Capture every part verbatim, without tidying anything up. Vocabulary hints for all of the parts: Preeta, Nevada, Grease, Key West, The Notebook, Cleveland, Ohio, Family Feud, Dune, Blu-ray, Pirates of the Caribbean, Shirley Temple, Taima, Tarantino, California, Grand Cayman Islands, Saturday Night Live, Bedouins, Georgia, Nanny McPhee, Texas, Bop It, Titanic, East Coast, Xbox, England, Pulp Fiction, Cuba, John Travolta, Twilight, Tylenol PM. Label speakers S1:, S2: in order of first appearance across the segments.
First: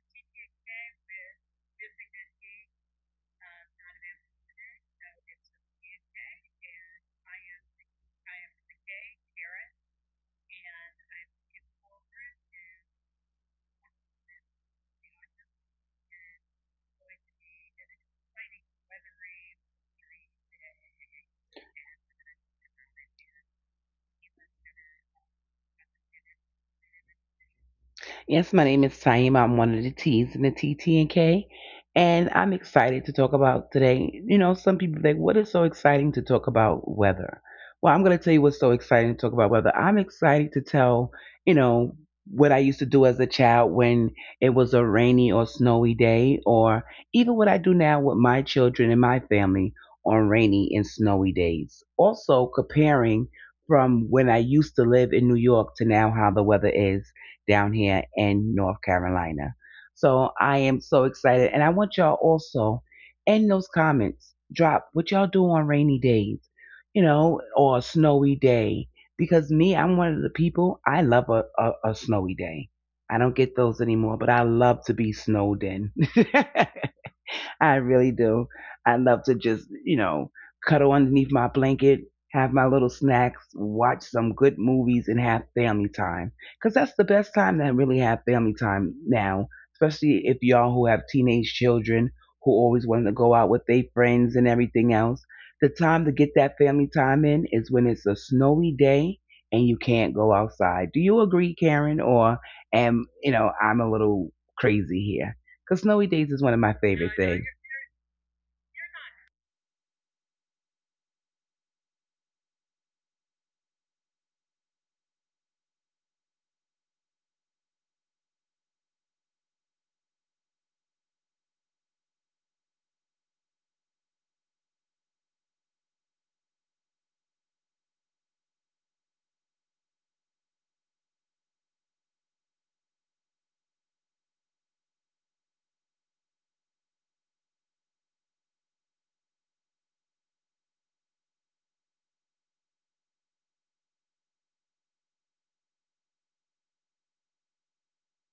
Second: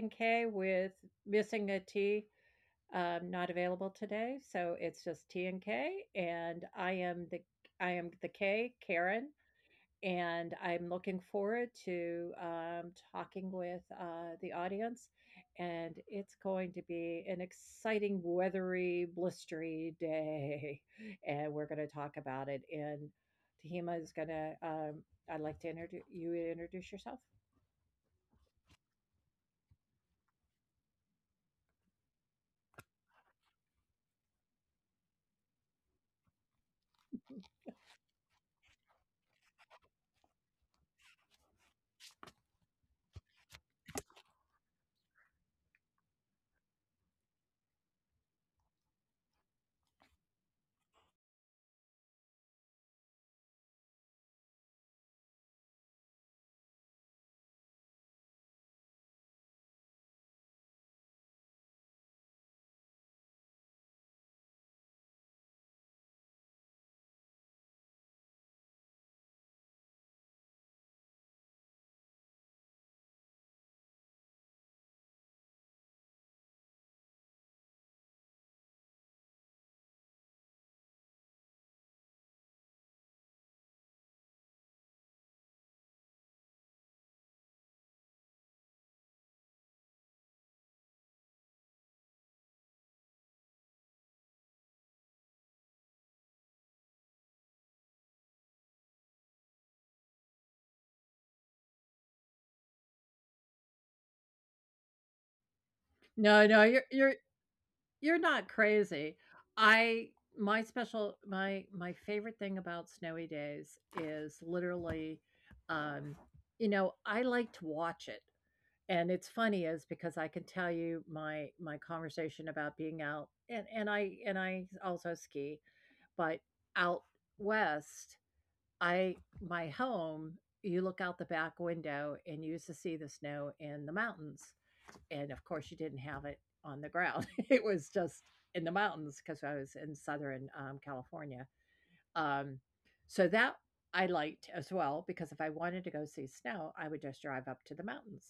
S1: and k with missing a T. Um, not available today, so it's just T and K. And I am the I am the K, Karen, and I'm looking forward to um, talking with uh, the audience. And it's going to be an exciting, weathery, blistery day, and we're going to talk about it. And Tahima is going to. Um, I'd like to introduce you. Introduce yourself.
S2: Yes, my name is Taima. I'm one of the T's in the T T N K, and K, and I'm excited to talk about today. You know, some people think, what is so exciting to talk about weather? Well, I'm going to tell you what's so exciting to talk about weather. I'm excited to tell, you know, what I used to do as a child when it was a rainy or snowy day, or even what I do now with my children and my family on rainy and snowy days. Also, comparing from when I used to live in New York to now how the weather is down here in North Carolina. So I am so excited. And I want y'all also in those comments, drop what y'all do on rainy days, you know, or a snowy day. Because me, I'm one of the people, I love a, a, a snowy day. I don't get those anymore, but I love to be snowed in. I really do. I love to just, you know, cuddle underneath my blanket, have my little snacks, watch some good movies, and have family time. Because that's the best time to really have family time now, especially if y'all who have teenage children who always want to go out with their friends and everything else. The time to get that family time in is when it's a snowy day and you can't go outside. Do you agree, Karen? Or am, you know, I'm a little crazy here? Because snowy days is one of my
S1: No, no, you're
S2: favorite
S1: you're
S2: things.
S1: You're not crazy. I My special my my favorite thing about snowy days is literally um you know, I like to watch it. And it's funny is because I can tell you my my conversation about being out and and I and I also ski, but out west, I my home, you look out the back window and you used to see the snow in the mountains, and of course you didn't have it on the ground. It was just in the mountains because I was in southern um, California. um, so that I liked as well, because if I wanted to go see snow I would just drive up to the mountains.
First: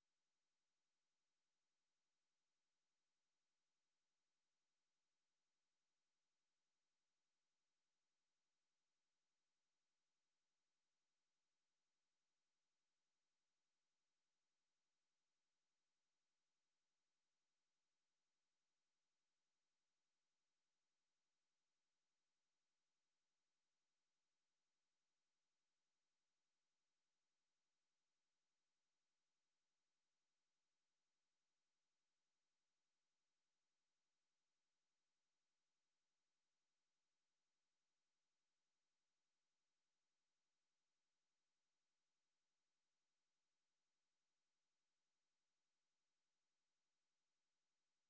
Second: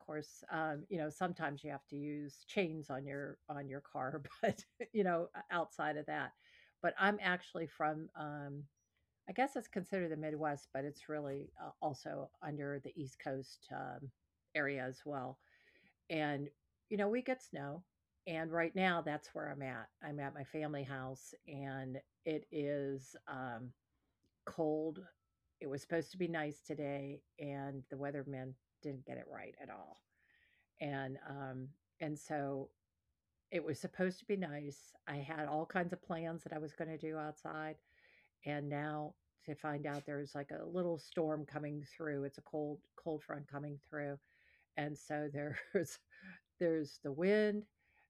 S1: Of course um, you know, sometimes you have to use chains on your on your car. But you know, outside of that, but I'm actually from um, I guess it's considered the Midwest, but it's really uh, also under the East Coast um, area as well. And, you know, we get snow. And right now, that's where I'm at. I'm at my family house, and it is um, cold. It was supposed to be nice today, and the weatherman didn't get it right at all. And um, and so it was supposed to be nice. I had all kinds of plans that I was going to do outside, and now to find out there's like a little storm coming through. It's a cold cold front coming through, and so there's there's the wind,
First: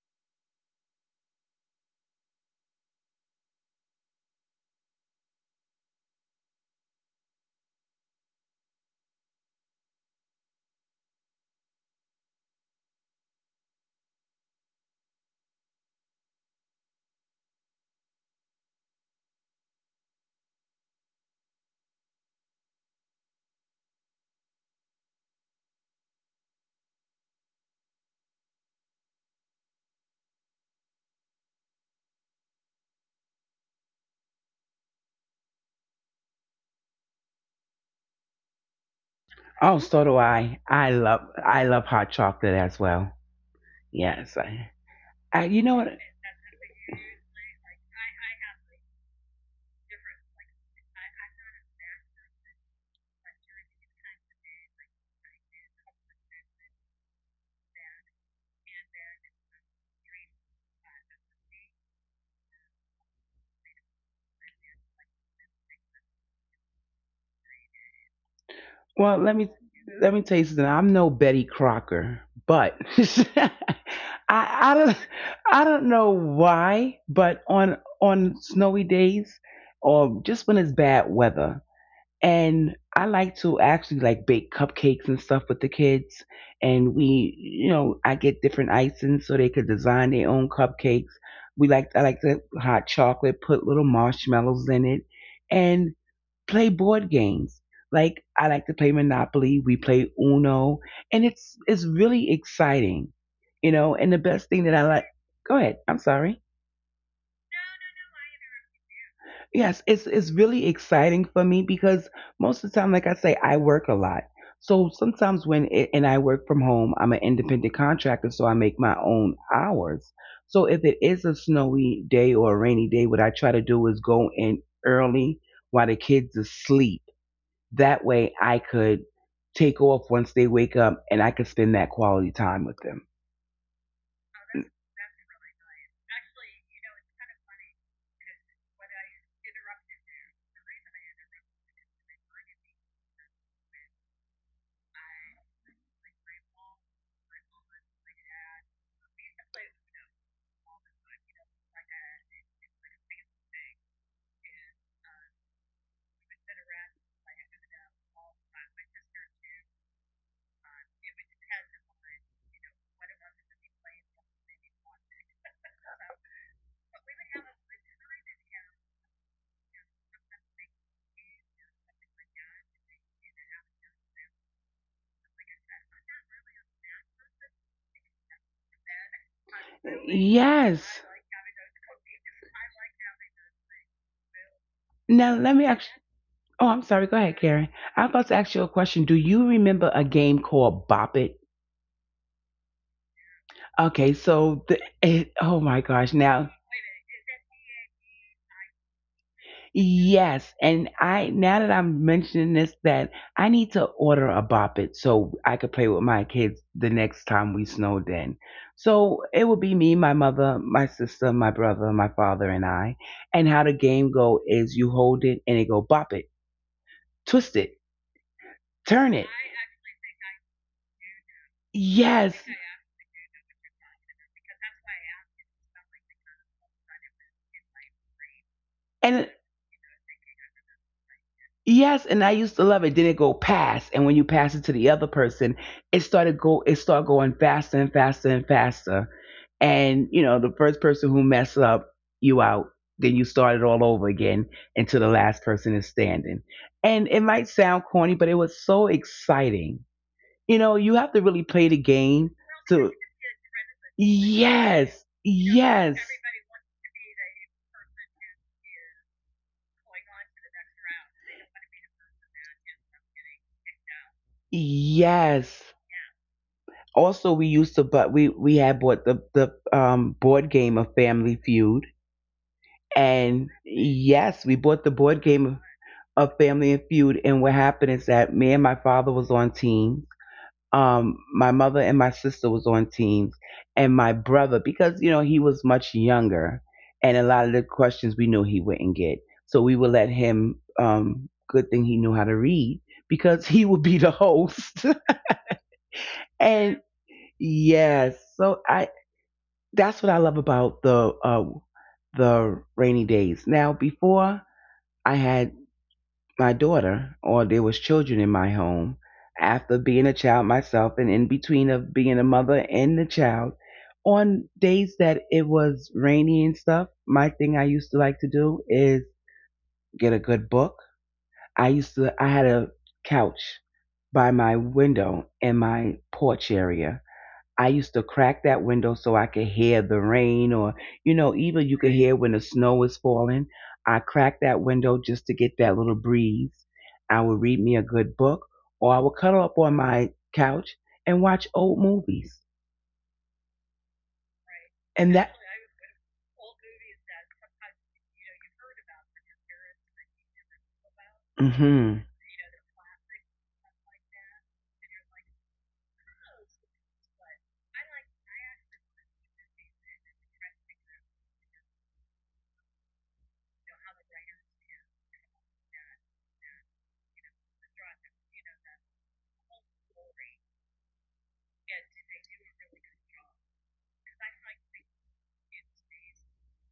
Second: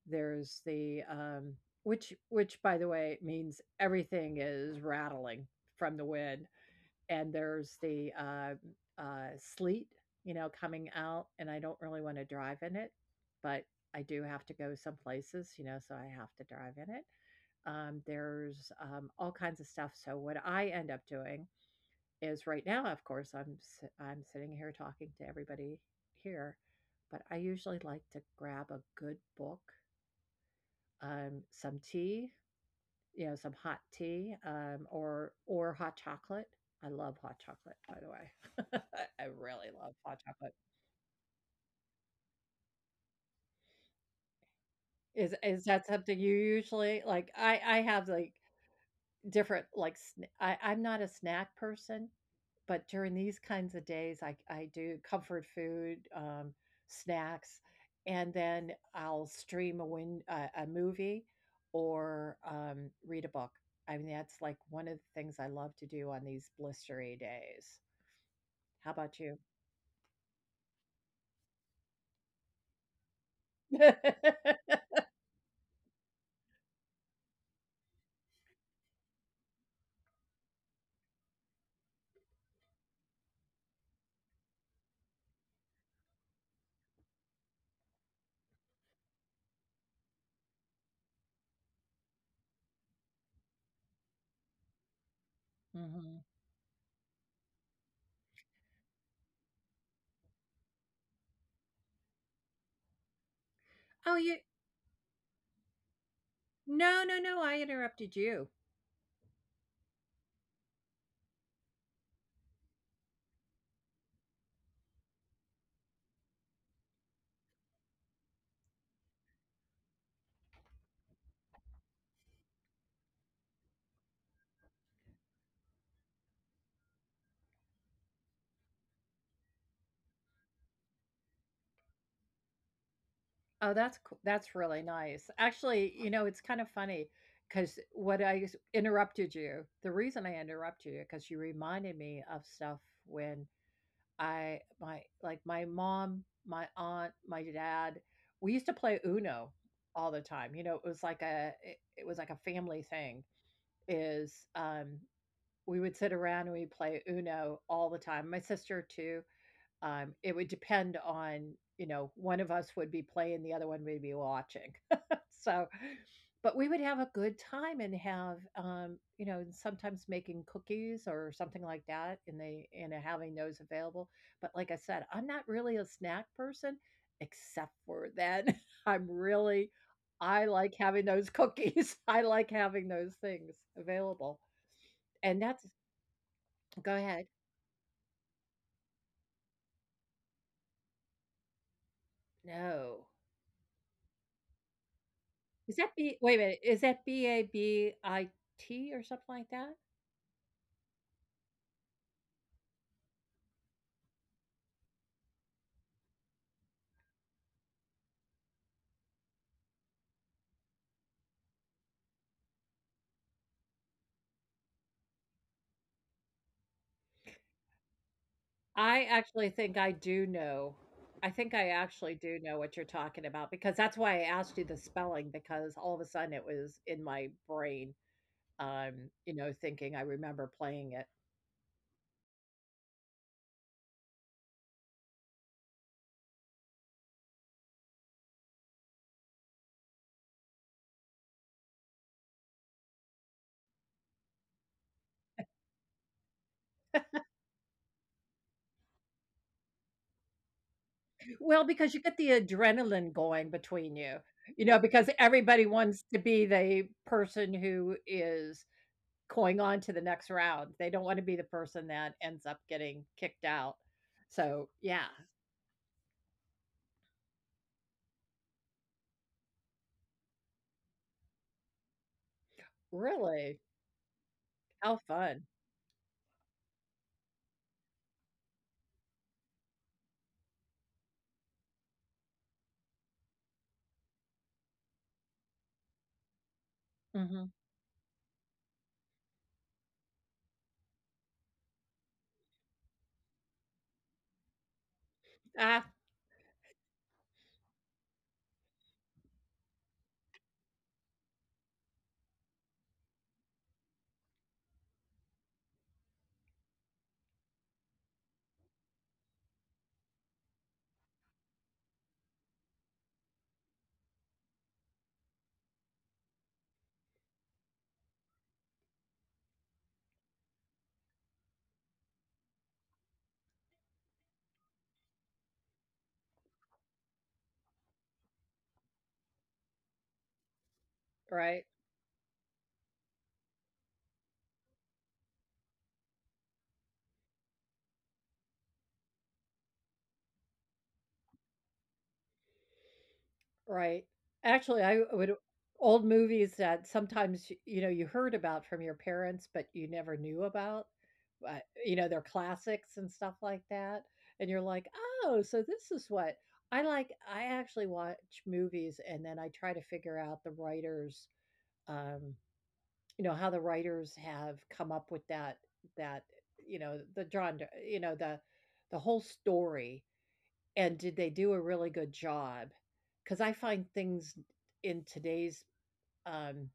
S1: there's the, um, which which by the way, means everything is rattling from the wind, and there's the uh, uh, sleet, you know, coming out, and I don't really want to drive in it, but I do have to go some places, you know, so I have to drive in it. Um, there's um, all kinds of stuff. So what I end up doing is right now, of course, I'm si- I'm sitting here talking to everybody here, but I usually like to grab a good book, um, some tea, you know, some hot tea, um, or or hot chocolate. I love hot chocolate, by the way. I really
S2: Oh,
S1: love
S2: so do
S1: hot chocolate.
S2: I. I love I love hot chocolate as well. Yes, I.
S1: Is
S2: I you
S1: is
S2: know
S1: that
S2: what?
S1: something you usually like? I I have like different like sn- I I'm not a snack person. But during these kinds of days, I I do comfort food, um, snacks, and then I'll stream a win a, a movie or um, read a book. I mean, that's like one of the things I love to do on these blistery days. How
S2: Well,
S1: about
S2: let
S1: you?
S2: me let me tell you something. I'm no Betty Crocker, but I I don't I don't know why, but on on snowy days or just when it's bad weather, and I like to actually like bake cupcakes and stuff with the kids. And we, you know, I get different icings so they could design their own cupcakes. We like I like the hot chocolate, put little marshmallows in it, and
S1: hmm
S2: play board games. Like I like to play Monopoly. We play Uno, and it's it's really exciting, you know. And the
S1: Oh,
S2: best thing
S1: you?
S2: that I like. Go ahead. I'm sorry.
S1: No, no, no. I interrupted you.
S2: Yes, it's it's really exciting for me because most of the time, like I say, I work a lot. So sometimes when it, and I work from home, I'm an independent contractor, so I make my own hours. So if it is a snowy day or a rainy day, what I try to do is go in early while the kids asleep. That way, I could take off once they wake up, and I could spend that quality time with them.
S1: Oh, that's coo that's really nice. Actually, you know, it's kind of funny funny 'cause what I s interrupted you. The reason I interrupted you because you reminded me of stuff when I my like, my mom, my aunt, my dad, we used to play UNO all the time. You know, it was like a it it was like a family thing is, um, we would sit around and we play UNO all the time. My sister too, um, it would depend on, you know, one of us would be playing, the other one would be watching. So, but we would have a good time and have, um, you know, and sometimes making cookies or something like that, and they and having those available. But like I said, I'm not really a snack person, except for then. I'm really, I like
S2: Yes.
S1: having those cookies. I like having those things available,
S2: Now
S1: and
S2: let
S1: that's
S2: me ask. Oh, I'm
S1: go
S2: sorry. Go
S1: ahead.
S2: ahead, Karen. I'm about to ask you a question. Do you remember a game called Bop It?
S1: No,
S2: Okay, so the, it, oh
S1: is
S2: my
S1: that
S2: gosh.
S1: B wait a
S2: Now,
S1: minute, is that B A B I T or something like that?
S2: yes, and I now that I'm mentioning this, that I need to order a Bop It so I could play with my kids the next time we snowed in. So it would be me, my mother, my sister, my brother, my father, and I. And how the game go is you hold it and it go Bop It, twist it,
S1: I
S2: turn it.
S1: actually think I do know. I think I actually do
S2: Yes.
S1: know what you're talking about because that's why I asked you the spelling, because all of a sudden it was in my brain, um,
S2: And
S1: you know, thinking I remember playing it.
S2: yes, and I used to love it. Then it go past, and when you pass it to the other person, it started go. It started going faster and faster and faster. And you know, the first person who mess up, you out. Then you start it all over again until the last person is standing. And it might sound corny, but it was so exciting. You know, you have to really
S1: Well,
S2: play the
S1: because you get the
S2: game to.
S1: adrenaline going between you, you know, because
S2: Yes,
S1: everybody
S2: yes,
S1: wants to be the person who is going on to the next round. They don't want to be the person that ends up getting kicked out. So, yeah,
S2: yes. Also, we used to, but we we had bought the the um, board game of Family Feud, and
S1: really,
S2: yes, we bought the
S1: how
S2: board game
S1: fun.
S2: of of Family and Feud. And what happened is that me and my father was on teams. Um, my mother and my sister was on teams, and my brother because you know he was much younger, and a
S1: Mhm.
S2: lot of the questions we knew he wouldn't get, so we would let him. Um, good thing he knew how to read because he would be the host.
S1: Ah,
S2: And yes, so I that's what I love about the uh, the rainy days. Now, before I had my daughter, or there was children in my home, after being a child myself, and in between of being a mother and the child, on days that it was rainy and stuff, my thing I used to like to do is get a good book. I used to I had a couch by my window in my porch area. I used to crack that window so I could hear the rain or, you know, even
S1: right,
S2: you could hear when the snow is falling. I cracked that window just to get that little breeze. I would read me a good book or I would cuddle up on my couch and watch old movies.
S1: right. Actually, I
S2: And that,
S1: would old movies that sometimes, you know, you heard about from your parents, but you never knew about, but, you
S2: hmm,
S1: know, they're classics and stuff like that, and you're like, "Oh, so this is what." I like I actually watch movies, and then I try to figure out the writer's, um you know, how the writers have come up with that that, you know, the drawn you know, the the whole story, and did they do a really good job? Because I find things in today's, um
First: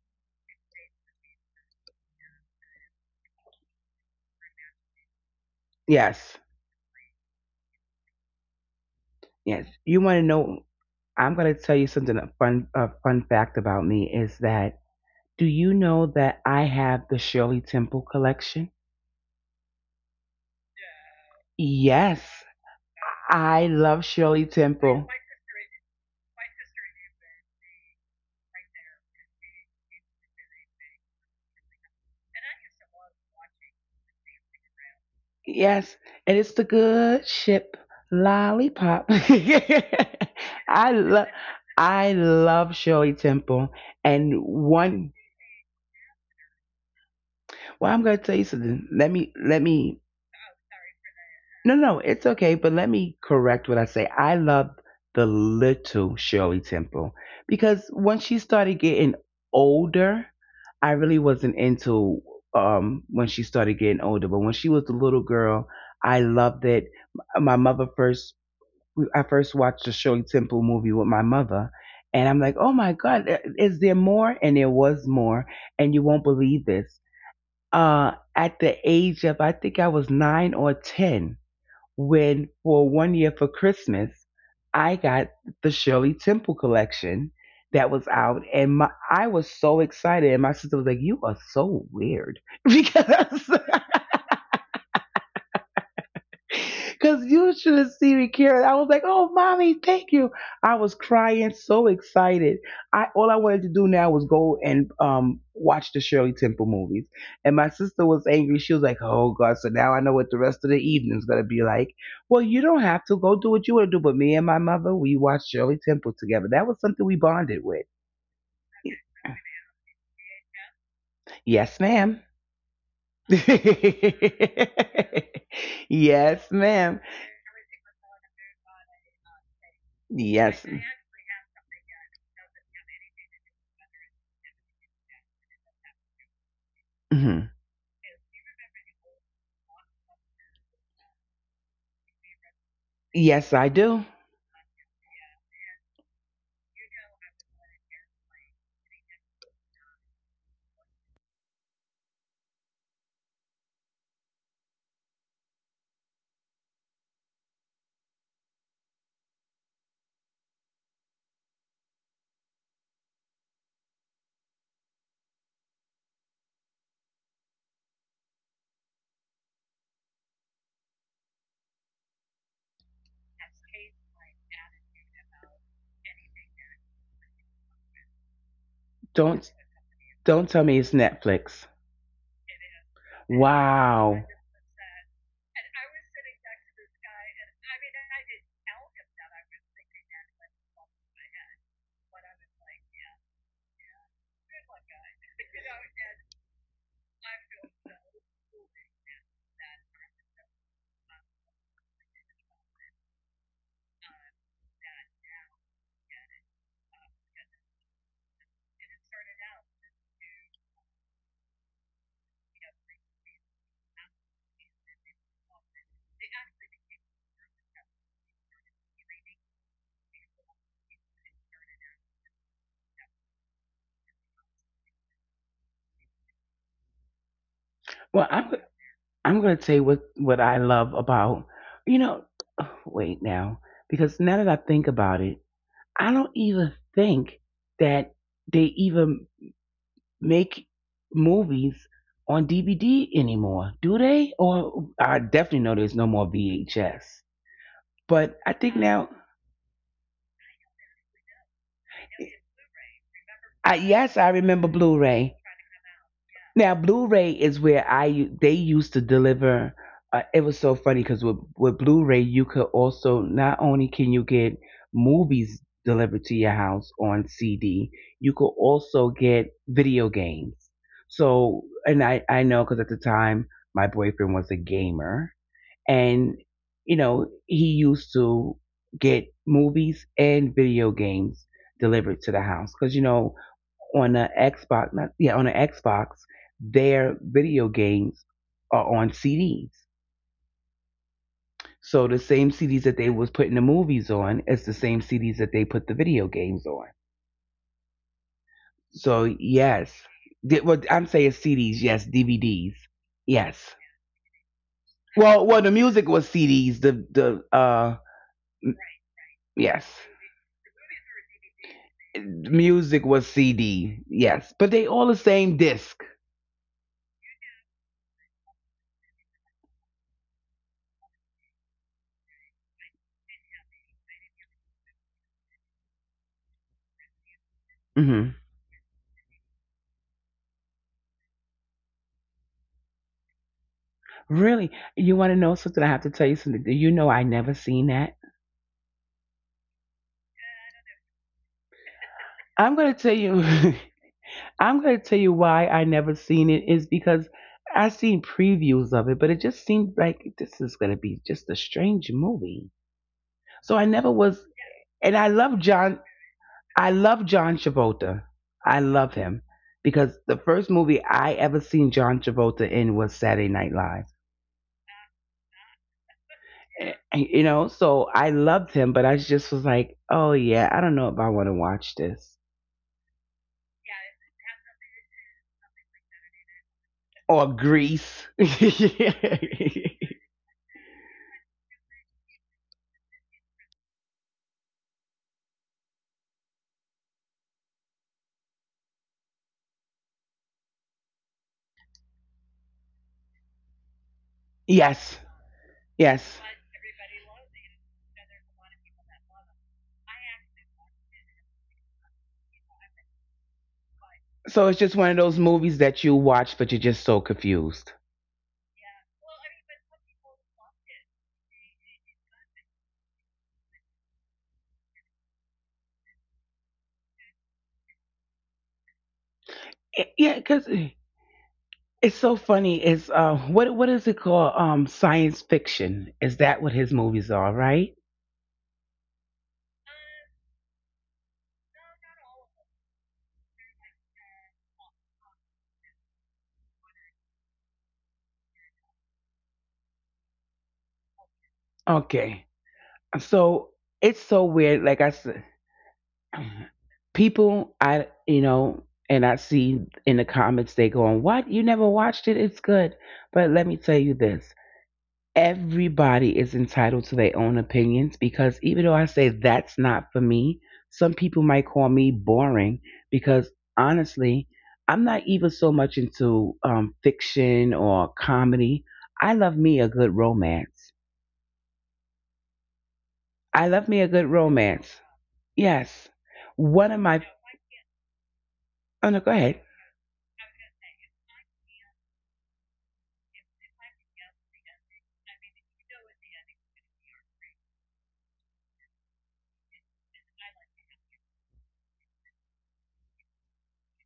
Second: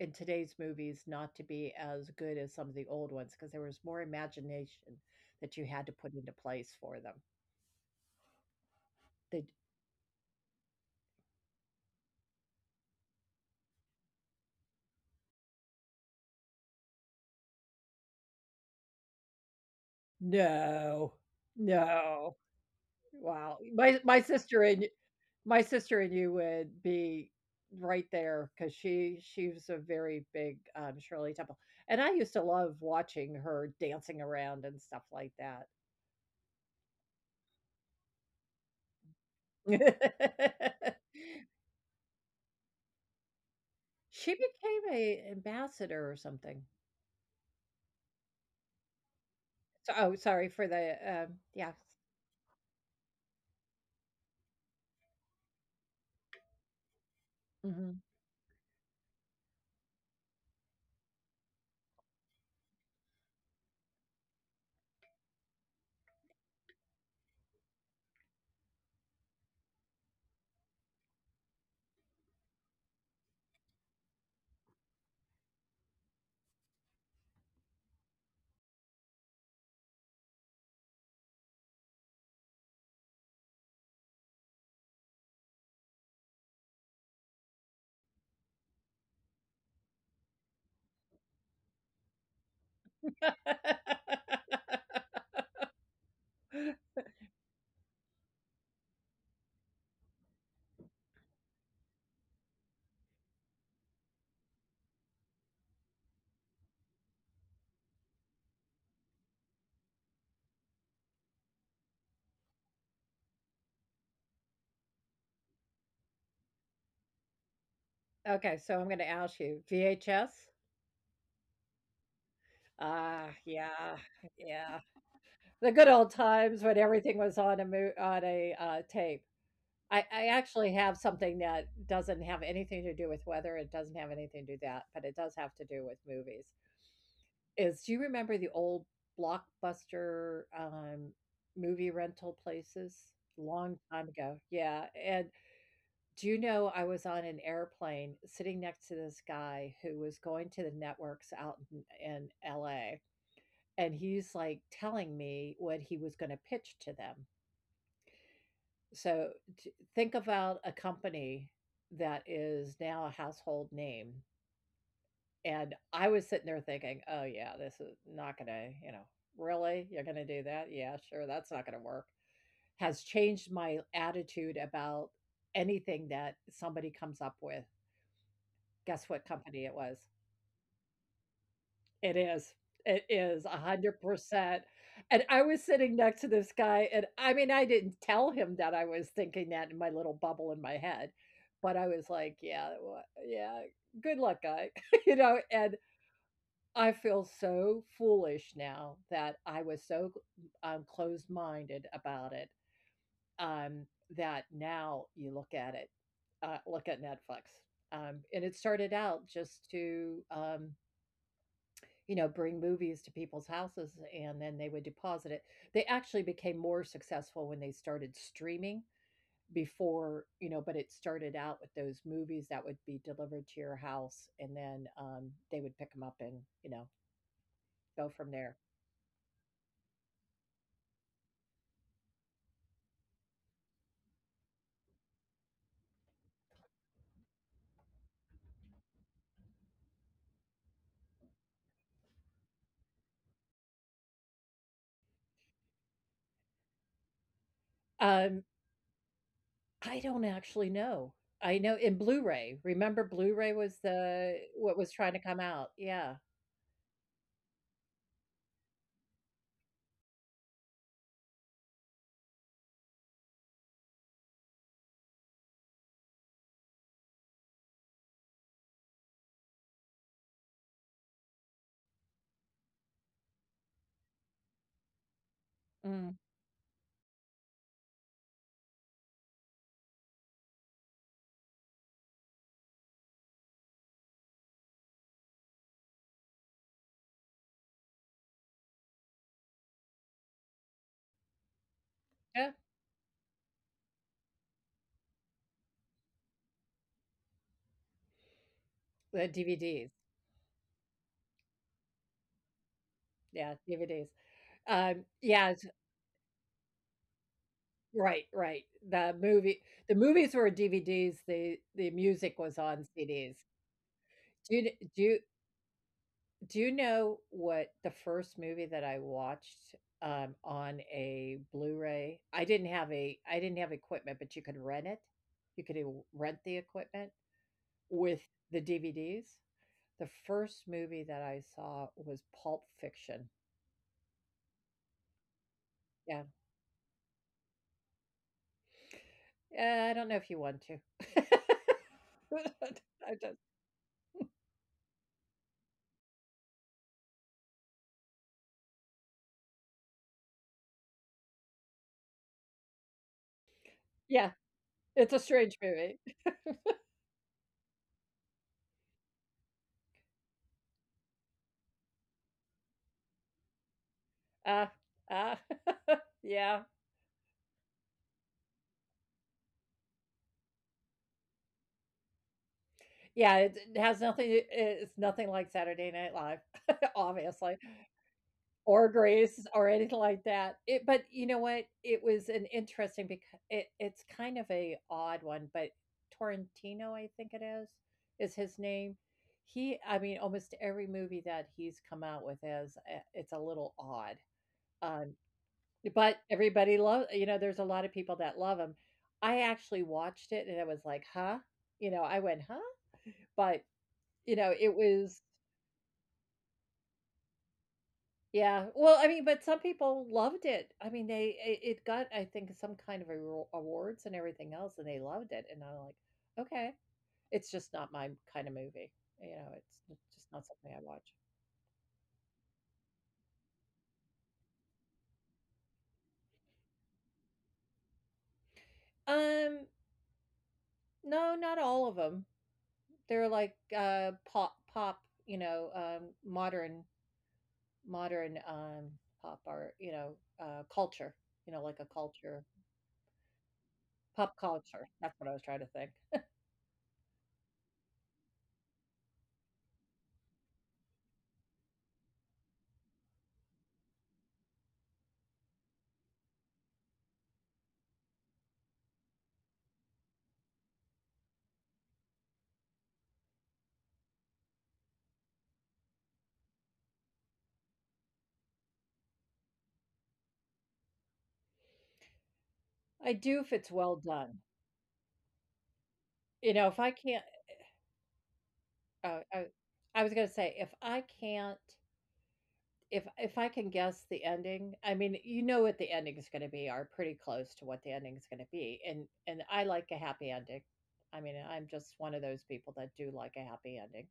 S1: in today's movies not to be as good as some of the old ones. Because there was more imagination that you had to put into
S2: yes,
S1: place for them. They
S2: yes. You want to know, I'm going to tell you something, a fun, a fun fact about me is that, do you know that I have the Shirley Temple collection?
S1: No.
S2: Yes.
S1: No. Wow.
S2: I
S1: My
S2: love
S1: my
S2: Shirley
S1: sister and
S2: Temple.
S1: My sister and you would be right there because she she was a very big, um, Shirley Temple, and I used to love watching her dancing around and stuff like that.
S2: Yes, and it's the good ship lollipop. I love I love Shirley Temple.
S1: She
S2: And
S1: became
S2: one
S1: a ambassador or something.
S2: well I'm gonna tell you something. Let me let
S1: So
S2: me.
S1: oh, sorry for the, um, yeah.
S2: No, no, it's okay, but let me correct what I say. I love the little Shirley Temple because
S1: Mhm.
S2: once she started getting older, I really wasn't into um when she started getting older, but when she was a little girl, I loved it. M- My mother first I first watched the Shirley Temple movie with my mother, and I'm like, "Oh my god, i- is there more?" And there was more, and you won't believe this. Uh at the age of I think I was nine or ten, when for one year for Christmas, I got the Shirley Temple collection that was out, and my I was so excited, and my sister was like, "You are so weird," because Cause you should have seen me, Karen. I was like, "Oh, mommy, thank you." I was crying, so excited. I all I wanted to do now was go and um watch the Shirley Temple movies. And my sister was angry. She was like, "Oh God!" So now I know what the rest of the evening's gonna be like. Well, you don't have to go do what you want to do, but me and my mother, we watched Shirley Temple together. That was something we bonded with.
S1: Okay, so I'm gonna ask you, V H S?
S2: Yes, ma'am.
S1: Ah, yeah, yeah. The good old
S2: Yes,
S1: times when
S2: ma'am.
S1: everything was on a mo on a, uh, tape. I, I
S2: Yes.
S1: actually have something that doesn't have anything to do with weather. It doesn't have anything to do that, but it does have to do with movies.
S2: Mhm.
S1: Is do you remember the old blockbuster um, movie rental places?
S2: Yes, I
S1: Long
S2: do.
S1: time ago. Yeah. And do you know I was on an airplane sitting next to this guy who was going to the networks out in, in L A? And he's like telling me what he was going to pitch to them. So t- think about a company that is now a household name. And I was sitting there thinking, oh, yeah, this is not going to, you know, really? You're going to do that? Yeah, sure. That's not going to work. Has changed my attitude about anything that somebody comes up with. Guess what
S2: Don't
S1: company it was?
S2: don't tell me it's Netflix.
S1: It is. It is
S2: Wow.
S1: one hundred percent. And I was sitting next to this guy, and I mean, I didn't tell him that I was thinking that in my little bubble in my head, but I was like, "Yeah, wha yeah, good luck, guy," you know? And I feel so foolish now that I was so, um, closed-minded about it, um, that now you look at it, uh, look at Netflix, um, and it started out just to, um you know, bring movies to people's houses and then they would deposit it. They actually became more successful when they started streaming before, you know, but it started out with those movies that would be delivered to your house and then um, they would pick them up and, you know, go
S2: Well,
S1: from
S2: I'm
S1: there.
S2: I'm going to tell you what what I love about you know. Wait now, because now that I think about it, I don't even think that they even make movies on D V D anymore, do they? Or I definitely know there's no more V H S. But I think
S1: Um,
S2: now,
S1: I don't actually know. I know in Blu-ray. Remember Blu-ray
S2: I
S1: was
S2: yes, I
S1: the
S2: remember
S1: what was trying to
S2: Blu-ray.
S1: come out. Yeah.
S2: Now, Blu-ray is where I u- they used to deliver. Uh, it was so funny because with with Blu-ray, you could also not only can you get movies delivered to your house on C D, you could also get video games. So, and I I know because at the time my boyfriend was a gamer,
S1: Mm.
S2: and you know he used to get movies and video games delivered to the house because you know on a Xbox, not, yeah, on an Xbox, their video games are on C Ds. So the
S1: Yeah.
S2: same C Ds that they was putting the movies on is the same C Ds that they put the video games on. So
S1: The
S2: yes,
S1: D V Ds.
S2: well, I'm saying C Ds, yes, D V Ds,
S1: Yeah,
S2: yes.
S1: D V Ds. Um,
S2: Well, well,
S1: yeah,
S2: the music was C Ds. The the uh
S1: Right, right. The movie
S2: yes,
S1: the movies were D V Ds, the the music was on
S2: music was
S1: C Ds.
S2: C D. Yes, but
S1: Do
S2: they
S1: you
S2: all the
S1: do you
S2: same disk.
S1: do you know what the first movie that I watched, um, on a Blu-ray? I didn't have a I didn't have equipment, but you could rent it. You could w rent the equipment
S2: Hmm.
S1: with the D V Ds. The first movie that I saw was Pulp Fiction.
S2: Really? You want to know something? I have to tell you
S1: Yeah.
S2: something. Do you know I never seen that?
S1: Uh, I don't know if you want to.
S2: I'm gonna tell
S1: I
S2: you.
S1: don't
S2: I'm gonna tell you why I never seen it is because I seen previews of it, but it just seemed like this is gonna be just a strange movie. So I never
S1: Yeah,
S2: was,
S1: it's
S2: and
S1: a
S2: I
S1: strange
S2: love
S1: movie.
S2: John. I love John Travolta. I love him because the first movie I ever seen John Travolta in was Saturday Night Live.
S1: Uh, uh, yeah.
S2: And, you know, so I loved him, but I just was like, oh yeah, I don't know if I want to watch this
S1: Yeah, it it has nothing it's nothing like Saturday Night Live,
S2: or
S1: obviously,
S2: Grease.
S1: or Grace or anything like that. It but you know what? It was an interesting because it it's kind of a odd one, but Tarantino, I think it is, is his name. He I mean, almost every movie that he's come out with is, eh, it's a little odd.
S2: Yes.
S1: um, But
S2: Yes.
S1: everybody love you know, there's a lot of people that love love 'em. I actually watched it, and I was like, "Huh?" You know, I went, "Huh?" But, you know,
S2: So it's
S1: it
S2: just one of
S1: was
S2: those movies that you watch, but you're just so confused.
S1: yeah. Well, I mean, but some people loved it. I mean, they it it got, I think, some kind of awa awards and everything else, and they loved it, and I'm like, "Okay." It's just not my kind of movie. You know, it's it's
S2: Eh,
S1: just
S2: yeah,
S1: not
S2: because
S1: something I watch.
S2: it's so funny. It's uh, what what is it called? Um, science fiction. Is that what his movies are? Right?
S1: Um, no, not all of them. 'em. They're like, uh, pop pop, you know, um, modern Modern, um, pop art, you know, uh, culture, you know, like a culture
S2: Okay. So it's
S1: pop
S2: so weird.
S1: culture.
S2: Like I
S1: That's what I was
S2: said,
S1: trying to think.
S2: people, I you know, and I see in the comments they going, "What? You never watched it? It's good." But let me tell you this. Everybody is entitled to their own opinions because even though I say that's not for me, some people might call me boring because honestly, I'm not even so much into um, fiction or comedy. I love me a good romance.
S1: I do if it's
S2: I love
S1: well
S2: me a good
S1: done.
S2: romance. Yes.
S1: You know, if I
S2: One of
S1: can't
S2: my, oh
S1: uh,
S2: no, go
S1: I
S2: ahead.
S1: I was gonna say, if I can't if if I can guess the ending, I mean, you know what the ending is gonna be, are pretty close to what the ending is gonna be, and and I like a happy ending. I mean, I'm just one of those people that do like a happy ending,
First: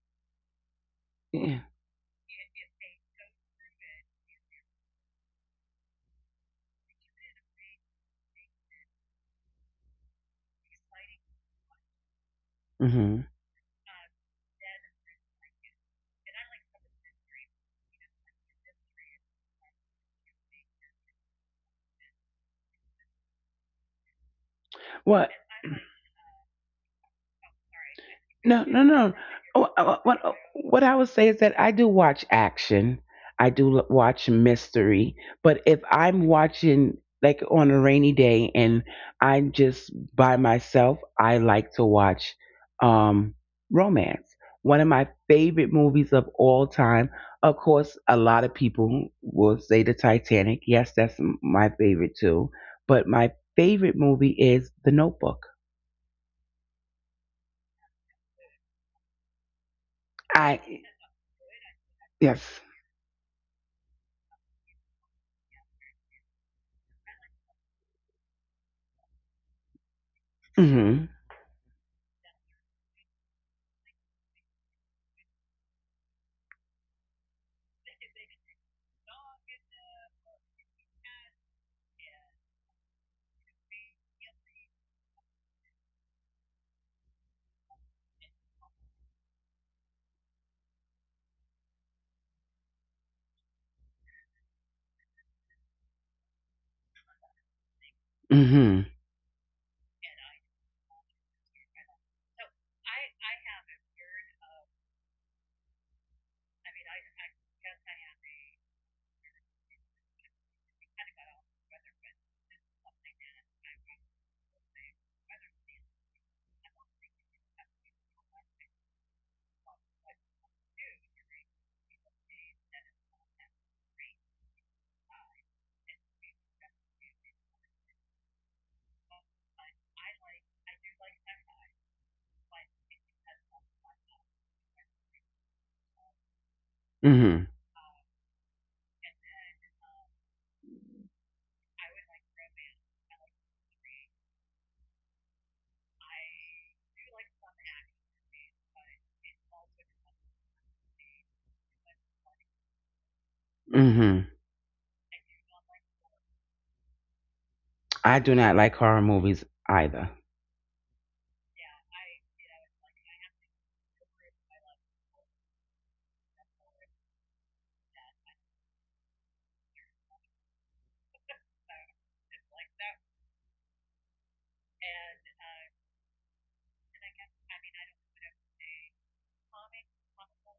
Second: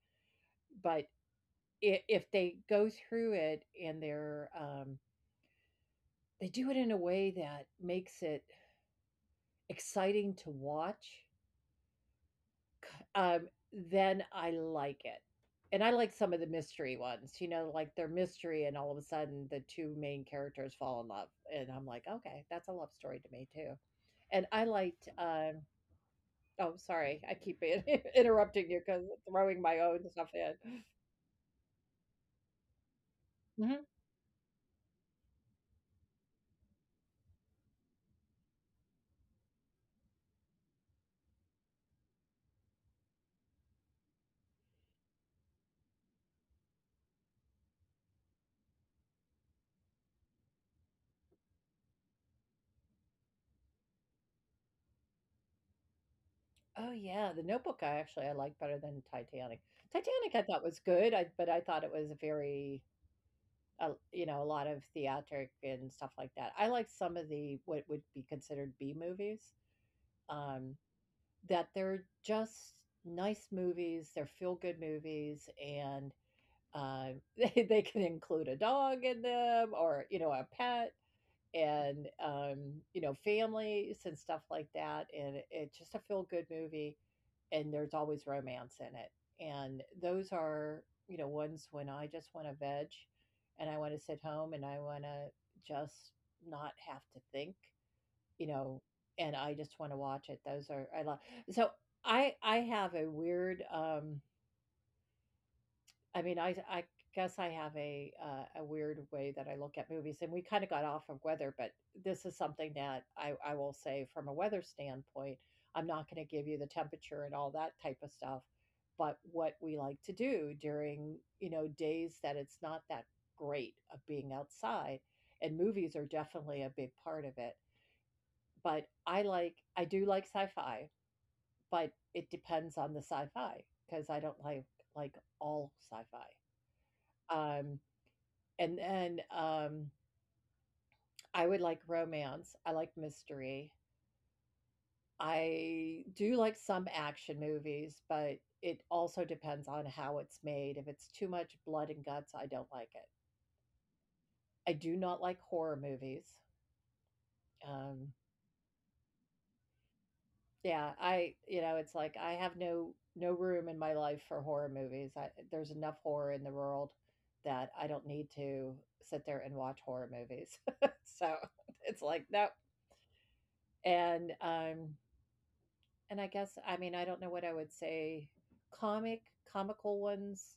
S1: but
S2: Yeah.
S1: I if they go through it and they're, um they do it in a way that makes it exciting to watch.
S2: hmm
S1: Um, then I like it. And I like some of the mystery ones, you know, like they're mystery and all of a sudden the two main characters fall in love. And I'm like, okay, that's a love story to me too. And I liked,
S2: Well,
S1: um, oh, sorry, I keep in-
S2: no,
S1: interrupting you
S2: no,
S1: because
S2: no.
S1: throwing
S2: Oh,
S1: my
S2: uh, uh,
S1: own
S2: What
S1: stuff
S2: uh, what
S1: in.
S2: I would say is that I do watch action. I do l-
S1: Hmm.
S2: watch mystery, but if I'm watching like on a rainy day and I'm just by myself, I like to watch um romance. One of my favorite movies of all time. Of course, a lot of people will say The Titanic. Yes, that's m- my favorite too. But my favorite movie is The Notebook.
S1: Oh yeah, The Notebook. I actually I like better than Titanic. Titanic I thought
S2: I
S1: was good, I, but I thought it was
S2: Yes.
S1: very a, you know, a lot of theatric and stuff like that. I like some of the what would be considered B movies, um,
S2: Mhm.
S1: that they're just nice movies. They're feel good movies, and uh, they, they can include a dog in them or you know a pet, and um, you know families and stuff like that, and it- it's just a feel good movie, and there's always romance in it. And those are you know ones when I just want to veg and I want to sit home and I want to just not have to think, you know and I just want to watch it. Those are, I love. So i i have a weird, um I mean, I I guess I have a uh, a weird way that I look at movies, and we kind of got off of weather. But this is something that I I will say from a weather standpoint, I'm not going to give you the temperature and all that type of stuff, but what we like to do during, you know days that it's not that great of being outside, and movies are definitely a big part of it. But I like I do like sci-fi, but it depends on the sci-fi, because I don't like like all sci-fi.
S2: Mhm.
S1: Um, and then, um, I would like romance. I like mystery. I do like some action movies, but it also depends on how it's made. If it's too much blood and guts, I don't like it.
S2: Mhm.
S1: I do not like horror movies. Um,
S2: I do not like horror movies either.
S1: yeah, I you know, it's like I have no no room in my life for horror movies. I, there's enough horror in the world that I don't need to sit there and watch horror movies. So it's like no. And um, And I guess, I mean, I don't know what I would say. Comic, comical ones.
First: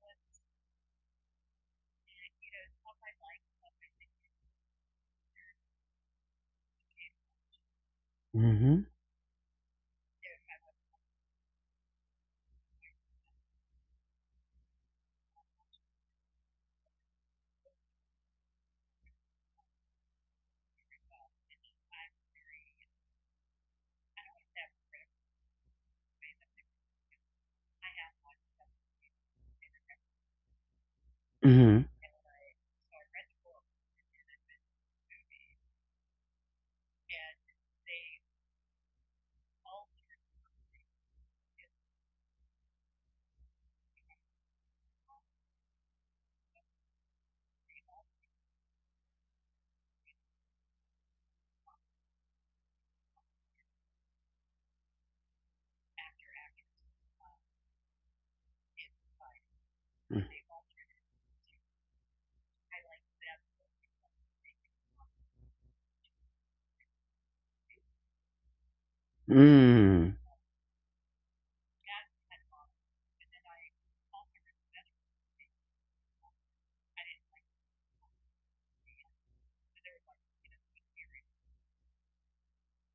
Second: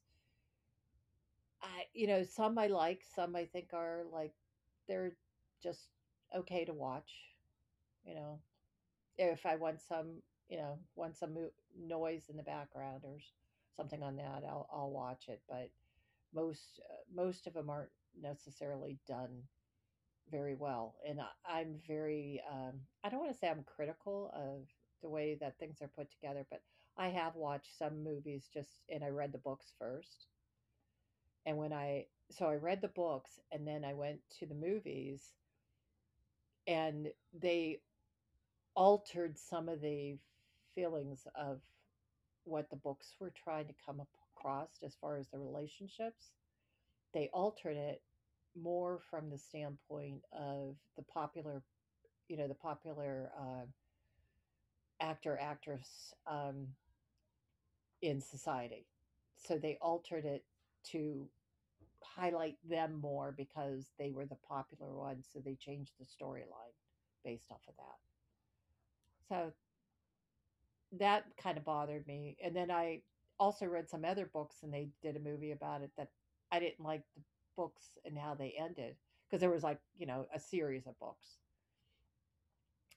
S1: I you know Some I like, some I think are like they're just okay to watch. You know,
S2: Mhm.
S1: if I want some, you know, want some mo- noise in the background or s- something on that, I'll I'll watch it. But most uh, most of them aren't necessarily done very well. And I- I'm very, um, I don't want to say I'm critical of the way that things are put together, but I have watched some movies, just, and I read the books first. And when
S2: Mhm.
S1: I, so I read the books and then I went to the movies, and they altered some of the feelings of what the books were trying to come ap- across, as far as the relationships. They altered it more from the standpoint of the popular, you know the popular uh, actor, actress, um, in society. So they altered it to highlight them more because they were the popular ones. So they changed the storyline based off of that. So
S2: Mm.
S1: that kind of bothered me. And then I also read some other books and they did a movie about it that I didn't like the books and how they ended, because there was, like, you know, a series of books.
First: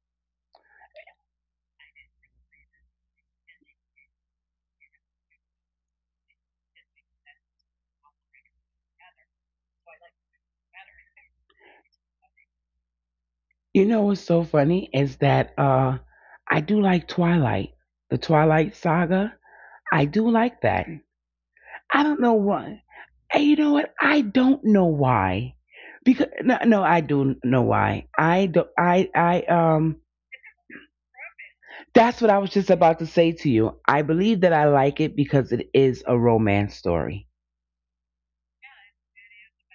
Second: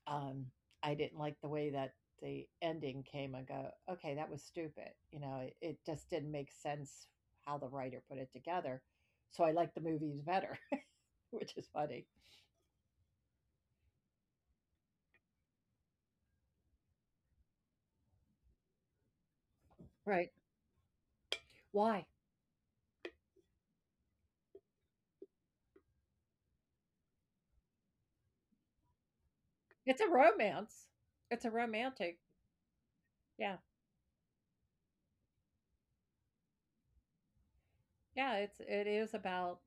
S1: um, I didn't like the way that the ending came. I go, okay, that was stupid. You know, it, it just didn't make sense how the writer put it together. So I like the movies better, which is funny.
S2: You know what's so funny is that uh I do like Twilight. The Twilight saga. I do like
S1: Right.
S2: that. I don't know
S1: Why?
S2: why. And you know what? I don't know why. Because no, no, I do know why. I do I I um
S1: It's a romance. It's a
S2: that's what I was just
S1: romantic.
S2: about to say to you.
S1: Yeah,
S2: I believe that I like it because it is a romance story.
S1: yeah. It's it is about,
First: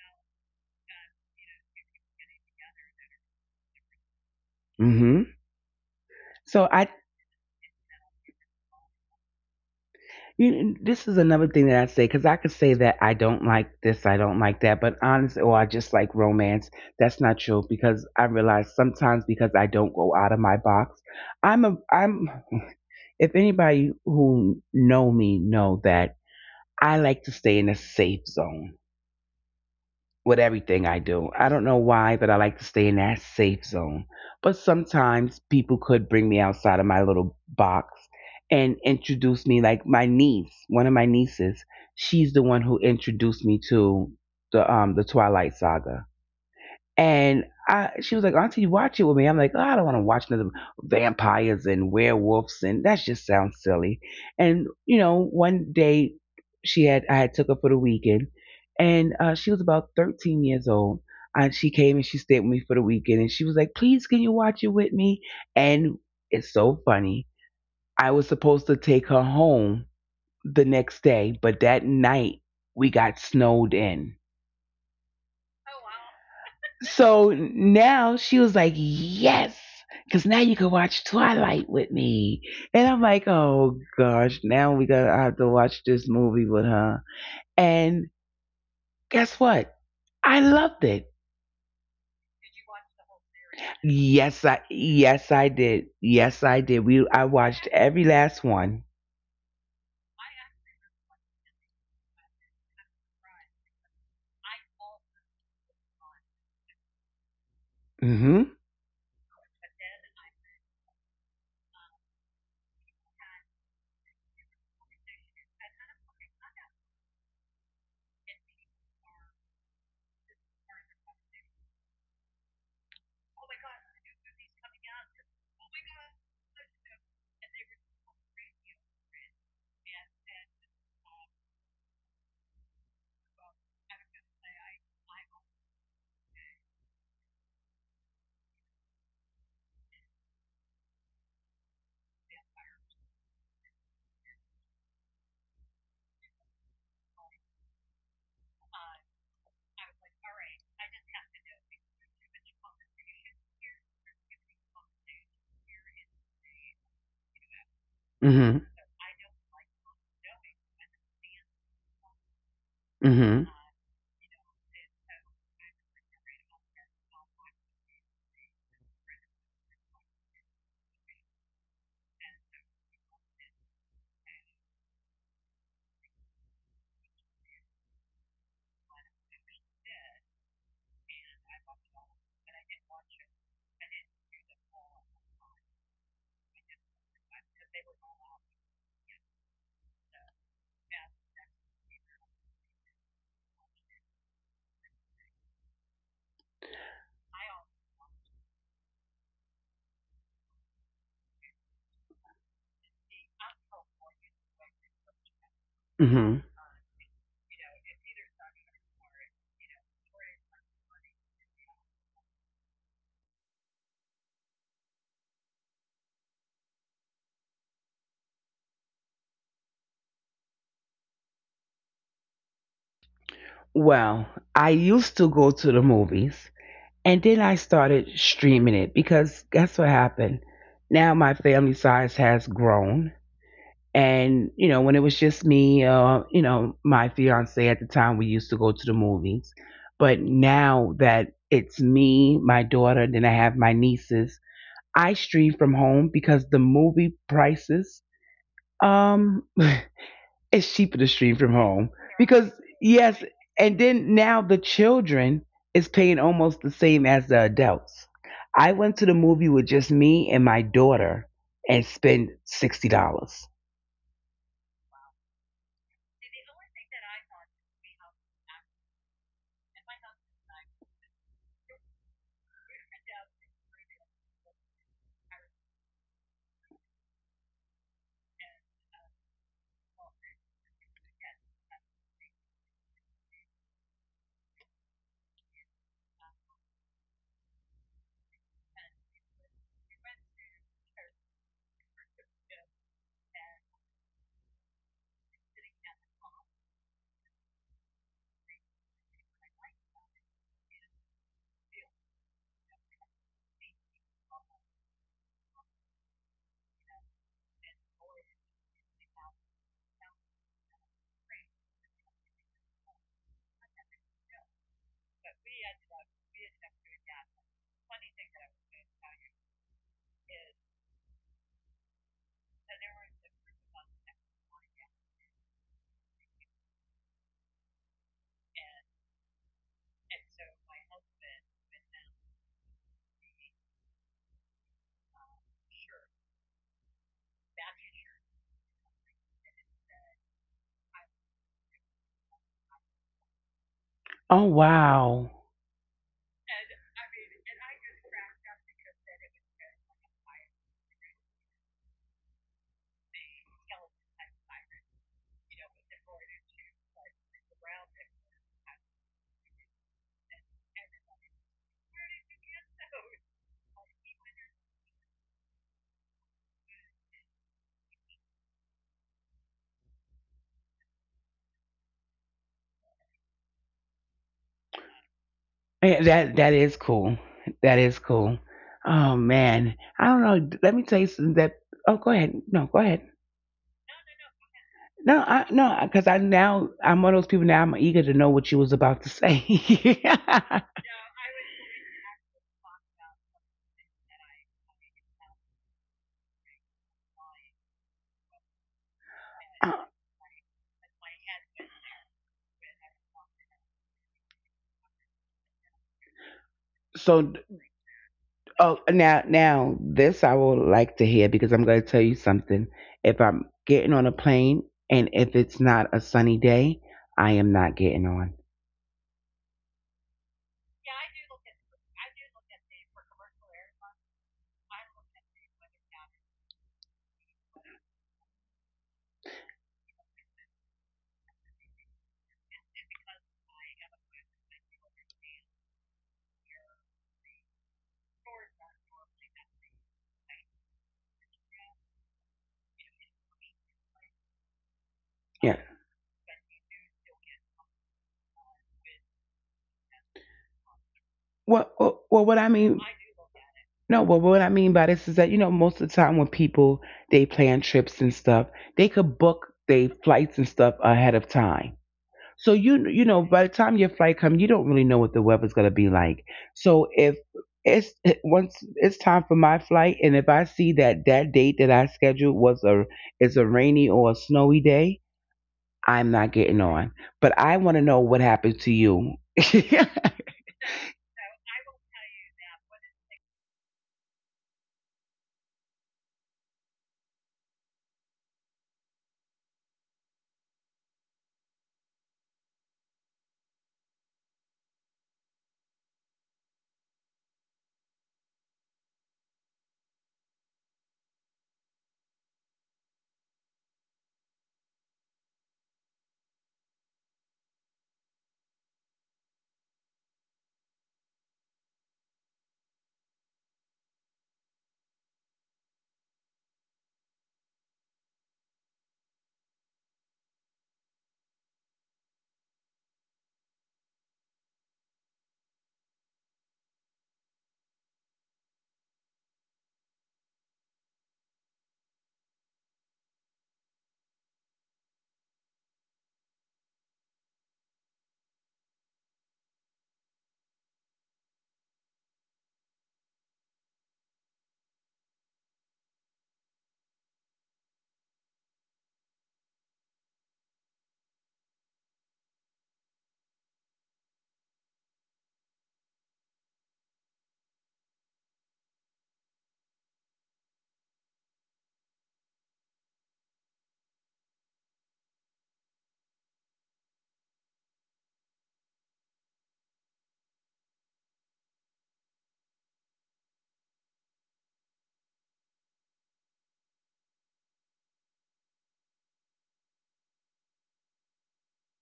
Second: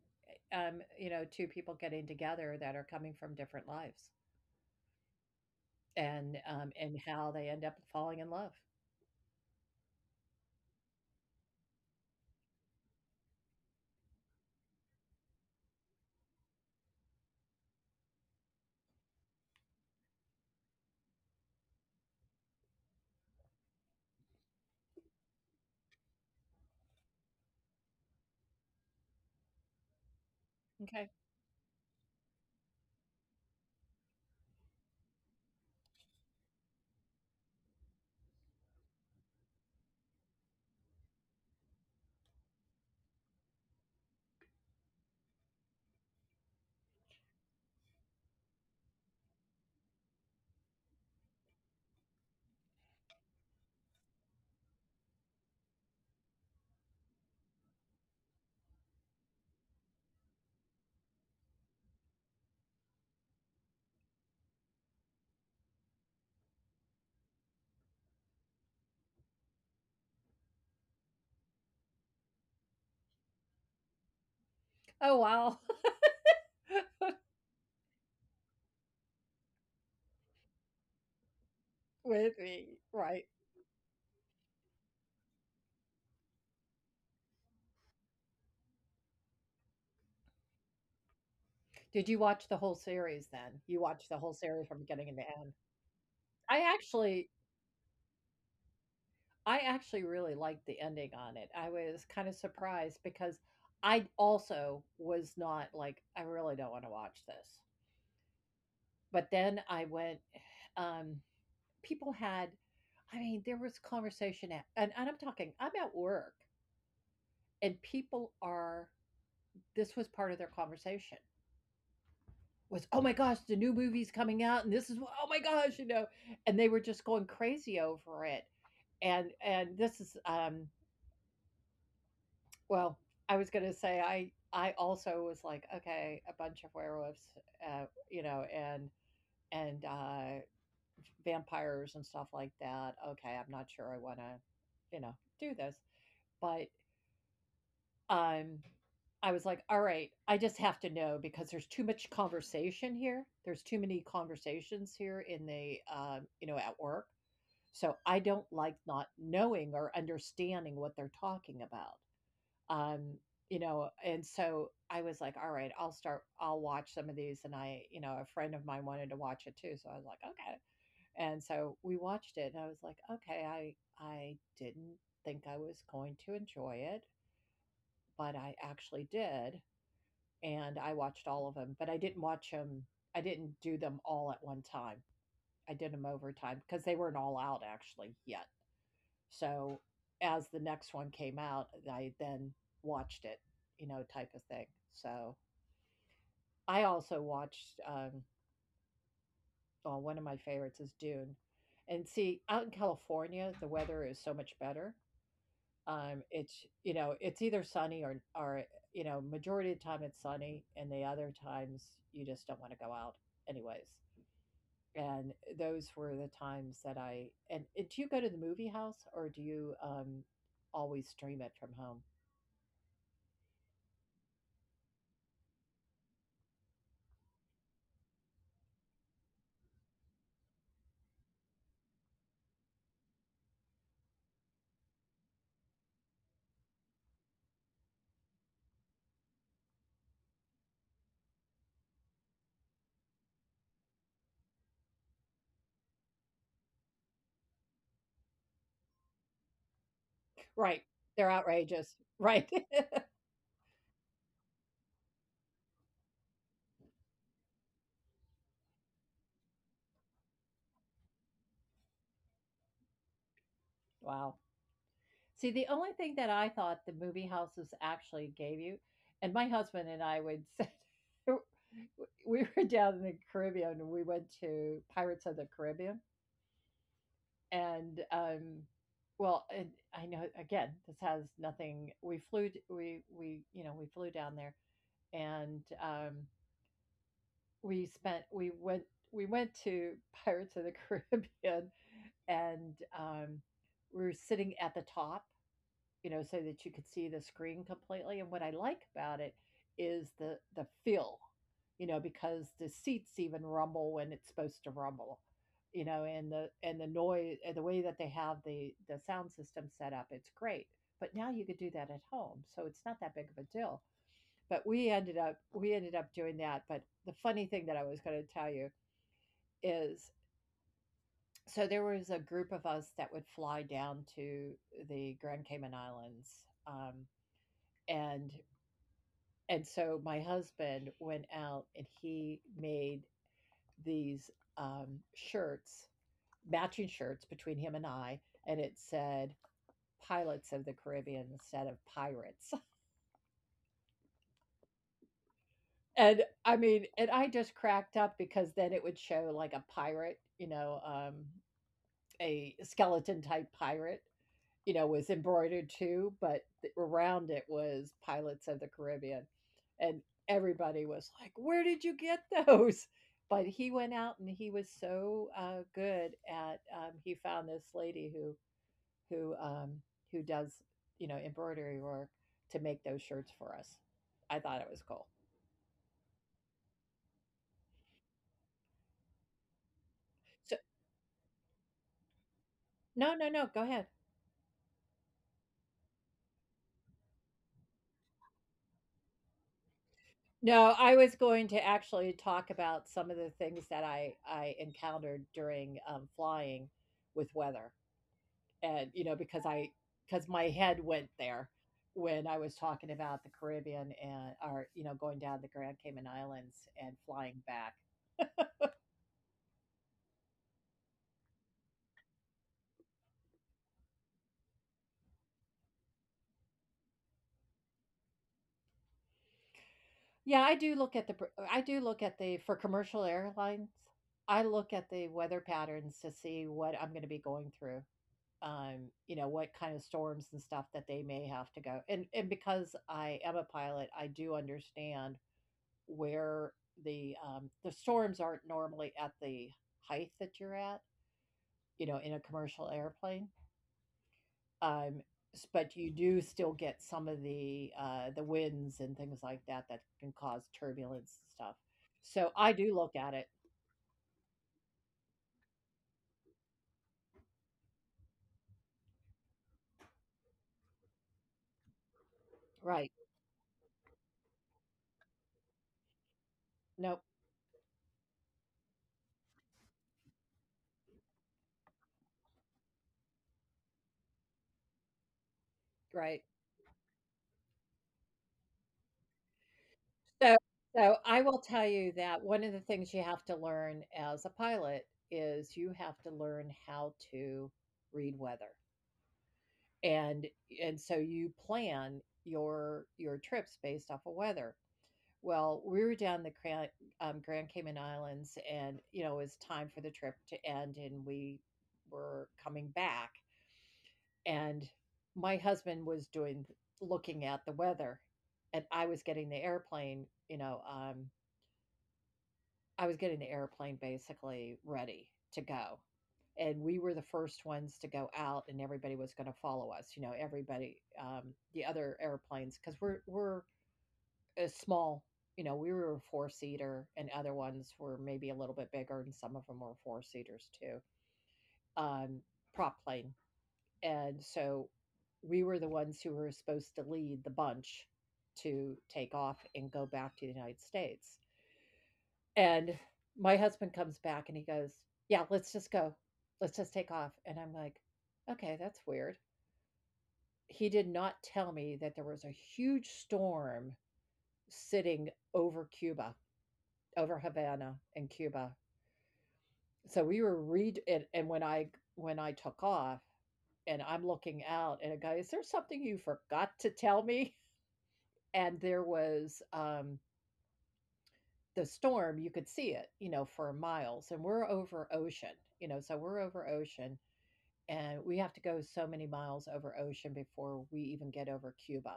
S1: um, you know two people getting together that are coming from different lives,
S2: Mhm.
S1: and um,
S2: So I
S1: and how they end up falling in love.
S2: You, this is another thing that I say because I could say that I don't like this, I don't like that, but honestly, or I just like romance. That's not true because I realize sometimes because I don't go out of my box. I'm a I'm. If anybody who know me know that I like to stay in a safe zone with everything I
S1: Okay.
S2: do. I don't know why, but I like to stay in that safe zone. But sometimes people could bring me outside of my little box and introduce me, like my niece, one of my nieces. She's the one who introduced me to the um the Twilight Saga. And I, she was like, "Auntie, watch it with me." I'm like, "Oh, I don't want to watch another vampires and werewolves, and that just sounds silly." And you know, one day she had I had took her for the weekend, and uh, she was about thirteen years old. And she came and she stayed with me for the weekend, and she was like, "Please, can you watch it with me?" And it's so funny. I was supposed to take her home the next day, but that night we got snowed in.
S1: Oh wow,
S2: So now she was like, "Yes, because now you can watch Twilight with
S1: with
S2: me."
S1: me,
S2: And I'm
S1: right?
S2: like, "Oh gosh, now we gotta have to watch this movie with her." And guess what? I loved it.
S1: Did you watch the whole series then? You watched the whole
S2: Yes, I
S1: series from beginning to
S2: yes I
S1: end.
S2: did. Yes, I
S1: I
S2: did. We I
S1: actually
S2: watched every last one.
S1: I actually really liked the ending on it. I was kind of surprised, because I also was not like, "I really don't wanna watch this."
S2: Mm-hmm.
S1: But then I went, um, people had, I mean, there was conversation at, and and I'm talking, I'm at work, and people are, this was part of their conversation. Was, oh my gosh, the new movie's coming out, and this is, oh my gosh, you know and they were just going crazy over it. And and this is, um well, I was going to say, i i also was like, okay, a bunch of werewolves, uh you know and and uh vampires and stuff like that, okay, I'm not sure I want to, you know do this. But Um, I was like, "All right, I just have to know, because there's too much conversation here. There's too many conversations here in the, um, you know, at work. So I don't
S2: Mm-hmm.
S1: like not knowing or understanding what they're talking about. Um,
S2: Mm-hmm.
S1: you know, and so I was like, all right, I'll start, I'll watch some of these. And I, you know, a friend of mine wanted to watch it too. So I was like, okay. And so we watched it and I was like, okay, I, I didn't think I was going to enjoy it, but I actually did. And I watched all of them, but I didn't watch them I didn't do them all at one time. I did them over time because they weren't all out actually yet. So as the next one came out, I then watched it, you know, type of thing. So I also watched, um well, one of my favorites is Dune. And see, out in California, the weather is so much better. Um,
S2: Mm-hmm.
S1: it's you know, it's either sunny or or you know, majority of the time it's sunny, and the other times you just don't want to go out, anyways. And those were the times that I, and and do you go to the movie house or do you, um, always stream it from home?
S2: Well, I used to go to the movies. And then I started streaming it because guess what happened? Now my family size has grown. And, you know, when it was just me, uh, you know, my fiance at the time, we used to go to the movies. But now that it's me, my daughter, then I have my nieces, I stream from home because the movie prices um it's
S1: Right.
S2: cheaper to
S1: They're
S2: stream from
S1: outrageous.
S2: home
S1: Right.
S2: because yes, and then now the children is paying almost the same as the adults. I went to the movie with just me and my daughter and spent sixty dollars.
S1: Wow. See, the only thing that I thought the movie houses actually gave you, and my husband and I would, sit, we were down in the Caribbean, and we went to Pirates of the Caribbean, and, um, well, and I know, again, this has nothing, we flew d we we, you know, we flew down there, and, um we spent we went we went to Pirates of the Caribbean. And um, we were sitting at the top, you know, so that you could see the screen completely. And what I like about it is the the feel, you know, because the seats even rumble when it's supposed to rumble, you know, and the and the noise, and the way that they have the the sound system set up, it's great. But now you could do that at home, so it's not that big of a deal. But we ended up we ended up doing that. But the funny thing that I was going to tell you is, so there was a group of us that would fly down to the Grand Cayman Islands, um, and and so my husband went out and he made these, um, shirts matching shirts between him and I, and it said Pilots of the Caribbean instead of Pirates.
S2: Oh wow.
S1: And I mean, and I just cracked up, because then it would show like a pirate, you know um, a skeleton type pirate, you know, was embroidered too, but th- around it was Pirates of the Caribbean. And everybody was like, "Where did you get those?" But he went out, and he was so uh, good at, um, he found this lady who, who, um, who does, you know, embroidery work to make those shirts for us. I thought it was cool.
S2: Eh, that that is cool. That is cool. Oh man, I don't
S1: So,
S2: know, let me tell you something that oh go ahead, no go
S1: no,
S2: ahead.
S1: no, no, go ahead.
S2: No, I no, because I now I'm one of those people now. I'm eager to know what you was about to say.
S1: No, I was going to actually talk about some of the things that I I encountered during, um, flying with weather, and, you know, because I because my head went there when I was talking about the Caribbean and or, you know, going down the Grand Cayman Islands and flying
S2: So
S1: back.
S2: oh, now, now, this I would like to hear because I'm going to tell you something. If I'm getting on a plane and if it's not a sunny day, I am not getting on.
S1: Yeah, I do look at the pr I do look at the for commercial airlines, I look at the weather patterns to see what I'm gonna be going through. Um, you know, what kind of storms and stuff that they may have to go. And and because I am a pilot, I do understand where the um, the storms aren't normally at the height that you're at, you know, in a commercial airplane. Um, s-
S2: Yeah.
S1: but you do still get some of the uh, the winds and things like that that can cause turbulence and stuff.
S2: Well, well,
S1: So
S2: well, what
S1: I
S2: I
S1: do
S2: mean,
S1: look at it.
S2: no, well, what I mean by this is that you know, most of the time when people they plan trips and stuff, they could book their flights and stuff ahead of time. So
S1: Right.
S2: you you know by the time your flight comes, you don't really know what the weather's gonna be like. So
S1: Nope.
S2: if it's once it's time for my flight, and if I see that that date that I scheduled was a is a rainy or a snowy day,
S1: Right.
S2: I'm not getting on. But I want to know what happened to you. No,
S1: So so I will tell you that one of the things you have to learn as a pilot is you have to learn how to read weather. And and so you plan your your trips based off of weather. Well, we were down the Grand, um, Grand Cayman Islands, and you know it was time for the trip to end and we were coming back, and my husband was doing looking at the weather, and I was getting the airplane, you know, um I was getting the airplane basically ready to go. And we were the first ones to go out, and everybody was going to follow us. You know, everybody, um, the other airplanes, because we're we're a small. You know, we were a four seater, and other ones were maybe a little bit bigger, and some of them were four seaters too. Um, Prop plane, and so we were the ones who were supposed to lead the bunch to take off and go back to the United States. And my husband comes back and he goes, "Yeah, let's just go. Let's just take off." And I'm like, "Okay, that's weird." He did not tell me that there was a huge storm sitting over Cuba, over Havana in Cuba. So we were read and, and when I when I took off and I'm looking out and a guy, "Is there something you forgot to tell me?" And there was um the storm, you could see it, you know, for miles. And we're over ocean, you know, so we're over ocean, and we have to go so many miles over ocean before we even get over Cuba.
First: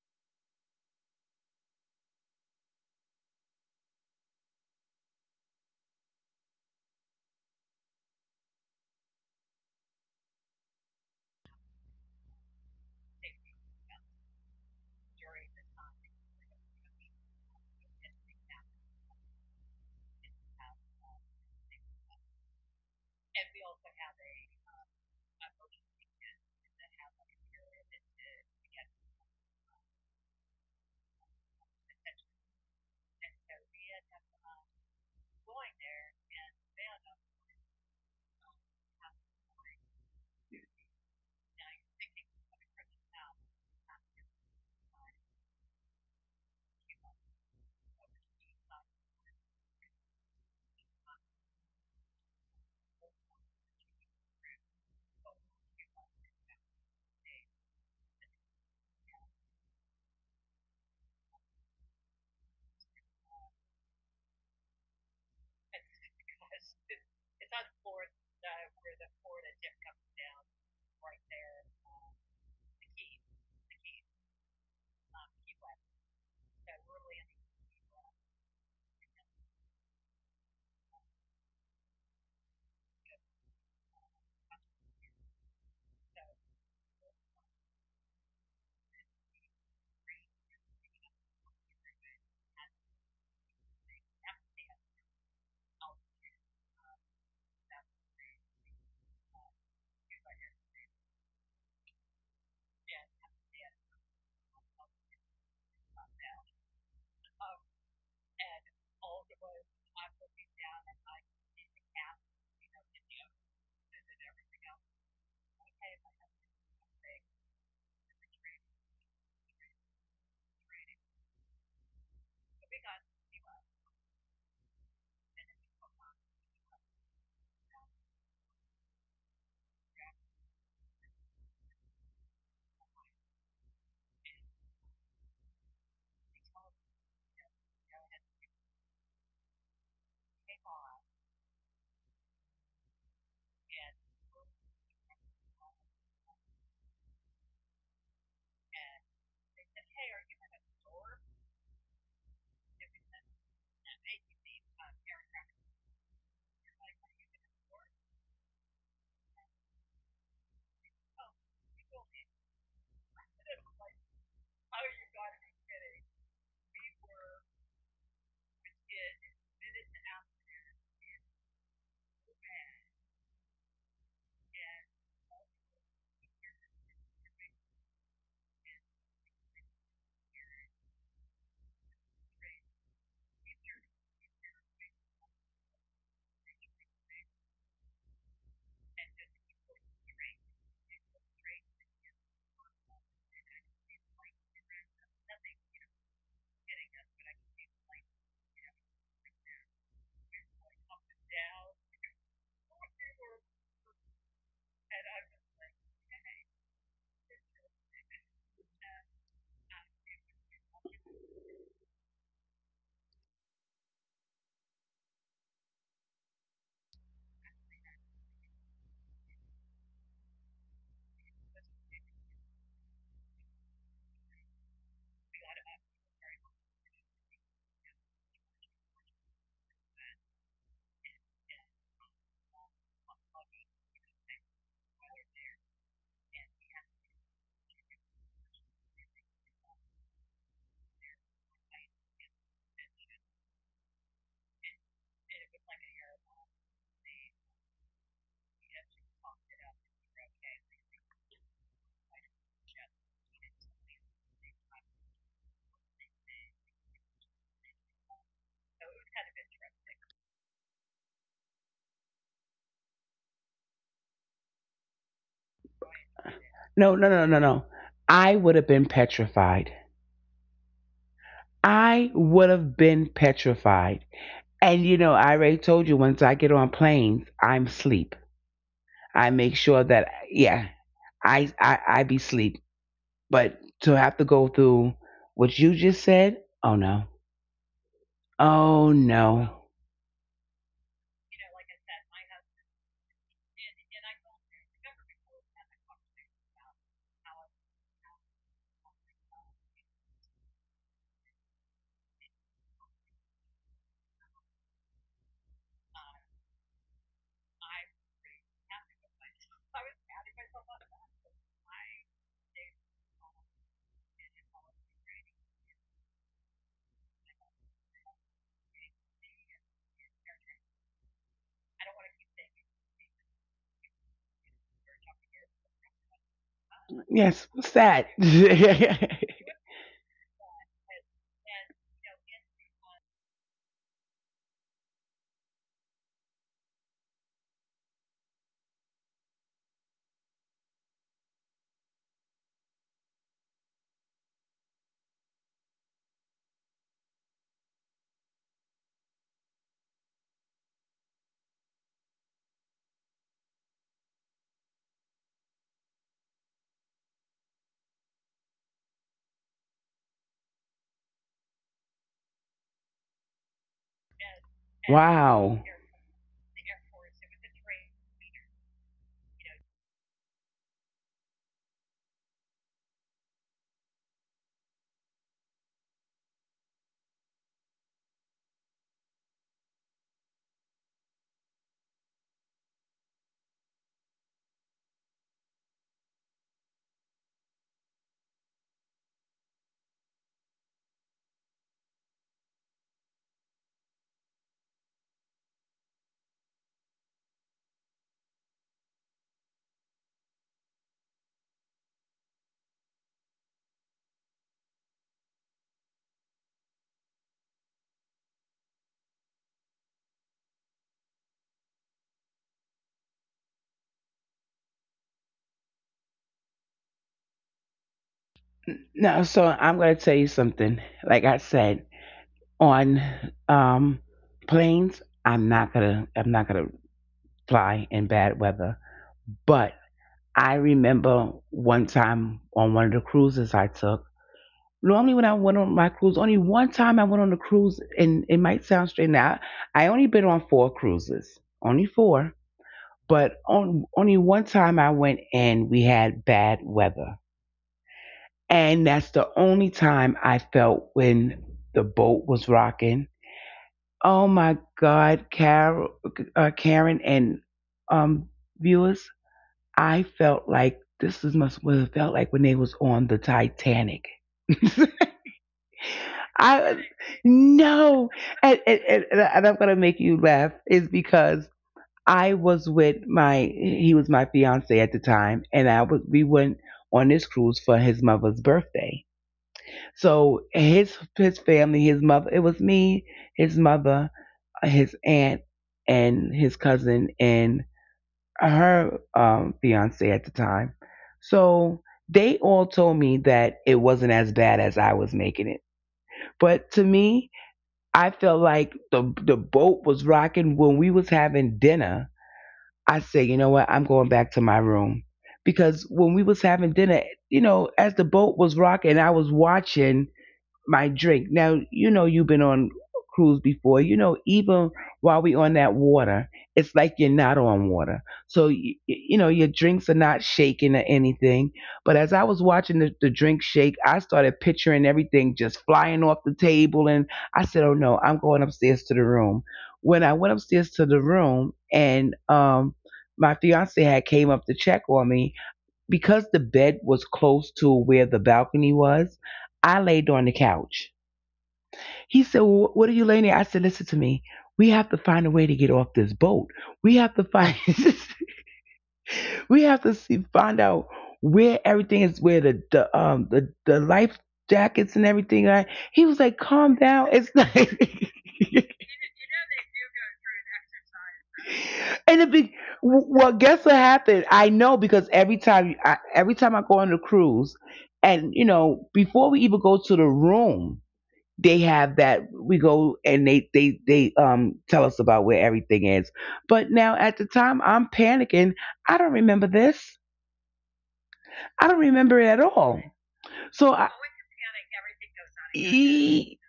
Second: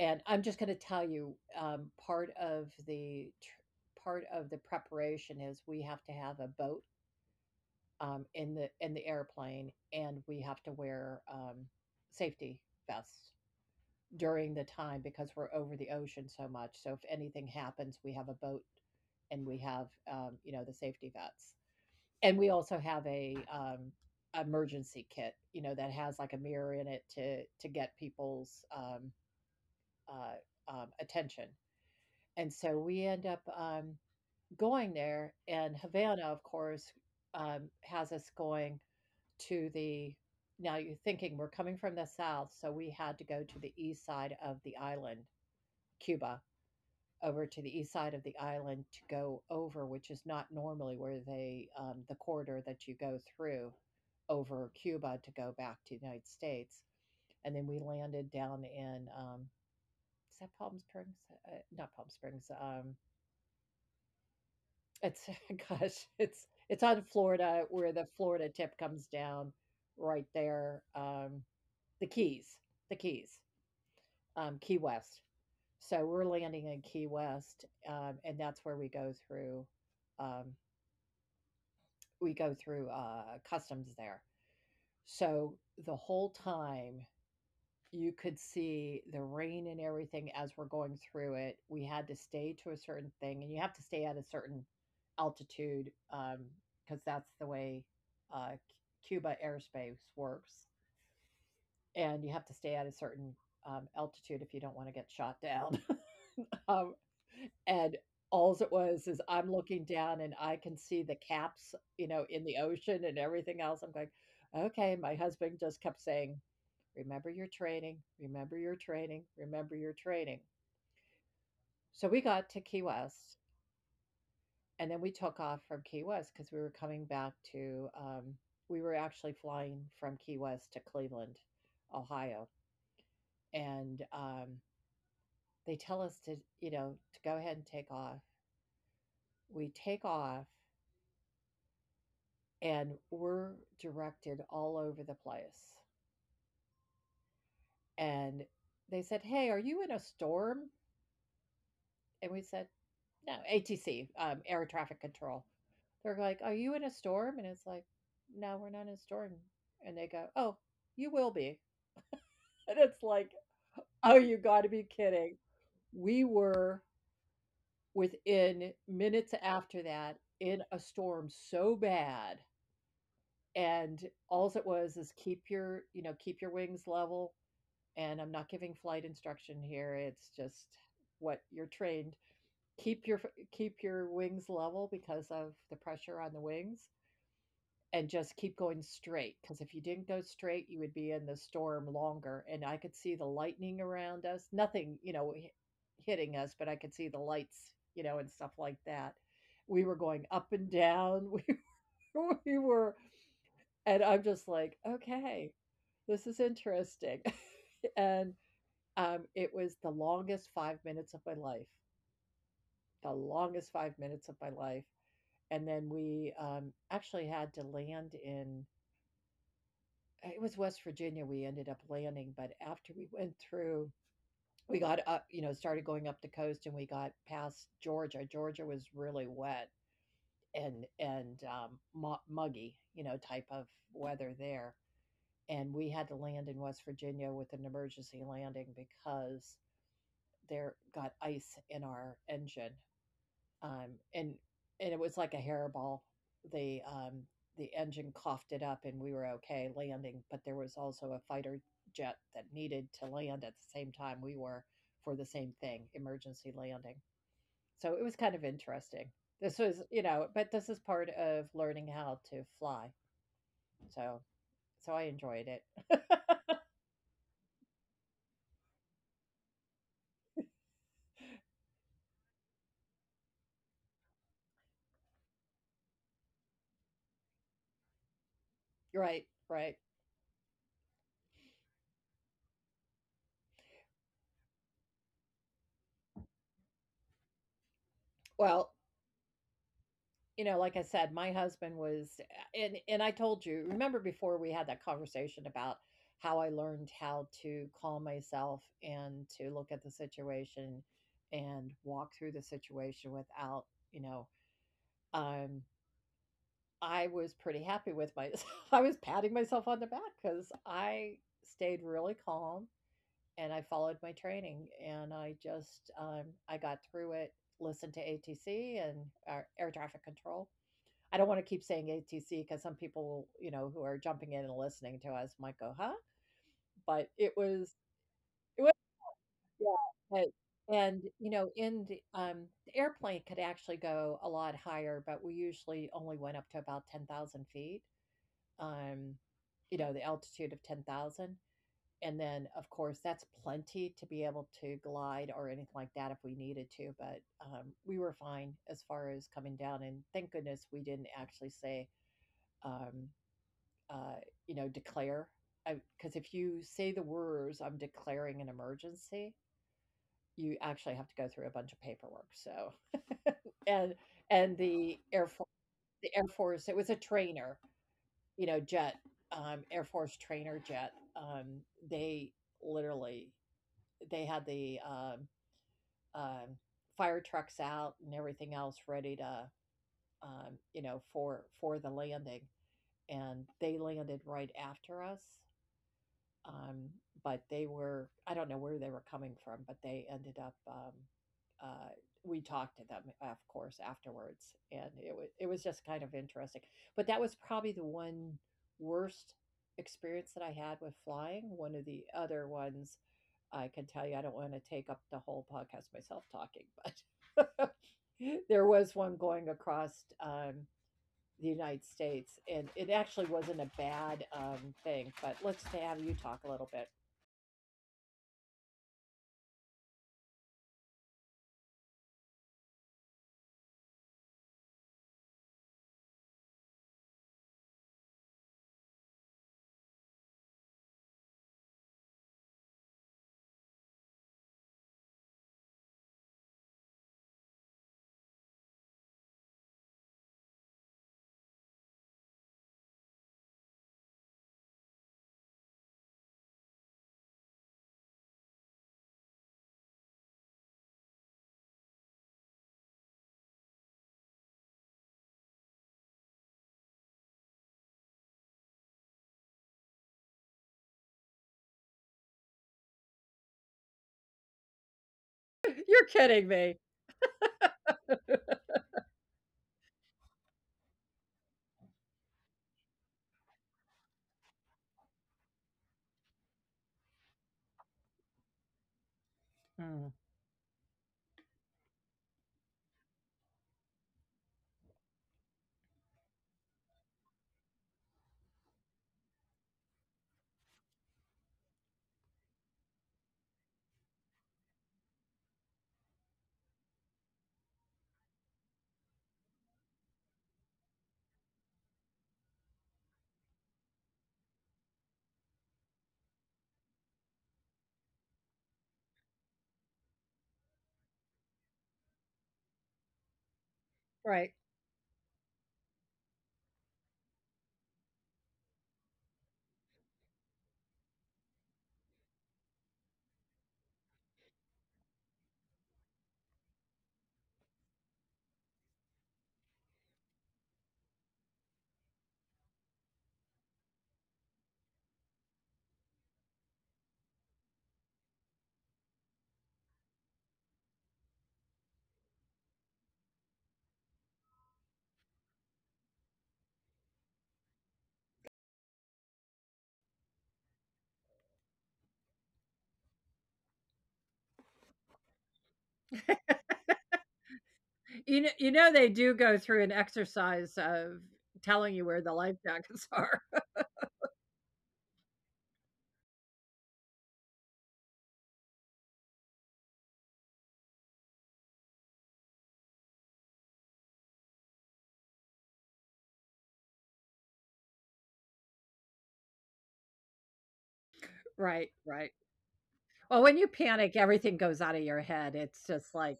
S1: And I'm just going to tell you, um, part of the tr- part of the preparation is we have to have a boat um, in the in the airplane, and we have to wear um, safety vests during the time because we're over the ocean so much. So if anything happens, we have a boat, and we have um, you know, the safety vests, and we also have a, um, emergency kit, you know, that has like a mirror in it to to get people's um, uh, um, attention. And so we end up um, going there, and Havana, of course, um, has us going to the. Now you're thinking we're coming from the south, so we had to go to the east side of the island, Cuba, over to the east side of the island to go over, which is not normally where they, um, the corridor that you go through over Cuba to go back to the United States. And then we landed down in, um, is that Palm Springs? Uh, not Palm Springs. Um, it's, gosh, it's, it's on Florida where the Florida tip comes down right there. Um, the Keys, the Keys. um, Key West. So we're landing in Key West, um, and that's where we go through. Um, we go through uh, customs there. So the whole time you could see the rain and everything as we're going through it. We had to stay to a certain thing, and you have to stay at a certain altitude um, because that's the way uh, Cuba airspace works. And you have to stay at a certain um, altitude if you don't want to get shot down. um, And alls it was is I'm looking down and I can see the caps, you know, in the ocean and everything else. I'm going, "Okay." My husband just kept saying, "Remember your training. Remember your training. Remember your training." So we got to Key West, and then we took off from Key West because we were coming back to, um, we were actually flying from Key West to Cleveland, Ohio. And um, they tell us to, you know, to go ahead and take off. We take off and we're directed all over the place. And they said, "Hey, are you in a storm?" And we said, "No," A T C, um, air traffic control. They're like, "Are you in a storm?" And it's like, "No, we're not in a storm." And they go, "Oh, you will be." And it's like, "Oh, you got to be kidding." We were within minutes after that in a storm so bad. And all it was is keep your, you know, keep your wings level, and I'm not giving flight instruction here. It's just what you're trained. Keep your Keep your wings level because of the pressure on the wings, and just keep going straight because if you didn't go straight, you would be in the storm longer, and I could see the lightning around us. Nothing, you know, hitting us, but I could see the lights, you know, and stuff like that. We were going up and down. We, we were and I'm just like, "Okay, this is interesting." and um, It was the longest five minutes of my life, the longest five minutes of my life, and then we, um, actually had to land in it was West Virginia we ended up landing, but after we went through we got up, you know, started going up the coast and we got past Georgia. Georgia was really wet and and, um, mu muggy, you know, type of weather there, and we had to land in West Virginia with an emergency landing because there got ice in our engine. Um, and and it was like a hairball. The um, the engine coughed it up, and we were okay landing. But there was also a fighter jet that needed to land at the same time we were for the same thing, emergency landing. So it was kind of interesting. This was, you know, but this is part of learning how to fly. So so I enjoyed it.
S2: no, no, no, no. I would have been petrified. I would have been petrified. And you know, I already told you once I get on planes, I'm sleep.
S1: Right,
S2: I make
S1: right.
S2: sure that yeah, I I I be sleep. But to have to go through what you just said, oh no,
S1: Well,
S2: oh no.
S1: you know, like I said, my husband was eh, and and I told you, remember before we had that conversation about how I learned how to calm myself and to look at the situation and walk through the situation without, you know, um I was pretty happy with my I was patting myself on the back cuz I stayed really calm, and I followed my training, and I just um I got through it, listened to A T C and our air traffic control. I don't want to keep saying A T C because some people, you know, who are jumping in and listening to us might go, "Huh?" But it
S2: Yes, what's
S1: was,
S2: that?
S1: it was yeah. but- and, you know, in the, um, the airplane could actually go a lot higher, but we usually only went up to about ten thousand feet, um, you know, the altitude of ten thousand. And then, of course, that's plenty to be able to glide or anything like that if we needed to. But um, we were fine as far as coming down. And thank goodness we didn't actually say, um, uh, you know, declare. Because if you say the words, "I'm declaring an emergency," you actually have to go through a bunch of paperwork. So, and and the Air Force,
S2: Wow.
S1: the Air Force, it was a trainer, you know, jet, um, Air Force trainer jet. Um, they literally they had the um, um, fire trucks out and everything else ready to, um, you know, for for the landing, and they landed right after us. um, but they were, I don't know where they were coming from, but they ended up um, uh, we talked to them, of course, afterwards, and it was it was just kind of interesting. But that was probably the one worst experience that I had with flying. One of the other ones I can tell you I don't want to take up the whole podcast myself talking, but there was one going across um, the United States, and it actually wasn't a bad um, thing, but let's have you talk a little bit.
S2: No, so I'm gonna tell you something. Like I said, on um planes, I'm not gonna I'm not gonna fly in bad weather. But I remember one time on one of the cruises I took. Normally, when I went on my cruise, only one time I went on a cruise, and it might sound strange now. I only been on four cruises, only four, but on, only one time I went and we had bad weather. And that's the only time I felt when the boat was rocking. Oh my God, Carol, uh, Karen and um, viewers, I felt like this is must what it felt like when they was on the Titanic.
S1: You're kidding me.
S2: I no, and and, and, and I'm gonna make you laugh is because I was with my he was my fiance at the time, and I was we went on this cruise for his mother's birthday.
S1: Mm.
S2: So his his family, his mother, it was me, his mother, his aunt, and his cousin, and her um, fiance at the time. So they all told me that it wasn't as bad as I was making it, but to me I felt like the the boat was rocking when we was having dinner. I said, "You know what, I'm going back to my room" because when we was having dinner, you know, as the boat was rocking, I was watching my drink. Now, you know you've been on cruise before. You know,
S1: Right.
S2: even while we on that water, it's like you're not on water. So, you, you know, your drinks are not shaking or anything. But as I was watching the, the drink shake, I started picturing everything just flying off the table. And I said, "Oh, no, I'm going upstairs to the room." When I went upstairs to the room and um, my fiance had came up to check on me, because the bed was close to where the balcony was, I laid on the couch. He said, "Well, what are you laying there?" I said, "Listen to me. We have to find a way to get off this boat. We have to find." We have to see, find out where everything is. Where the the um the the life jackets and everything are. He was like, "Calm down. It's not." And
S1: You know, you know they do go through an exercise of telling you
S2: it
S1: where the
S2: be
S1: life jackets
S2: well.
S1: are.
S2: Guess what happened? I know because every time I, every time I go on the cruise, and you know before we even go to the room, they have that we go and they they they um tell us about where everything is, but now at the time I'm panicking. I don't remember this. I don't
S1: Right,
S2: remember it at
S1: right.
S2: all.
S1: Well, when
S2: so
S1: you
S2: i
S1: panic, everything goes out of your head. It's just
S2: E-
S1: like,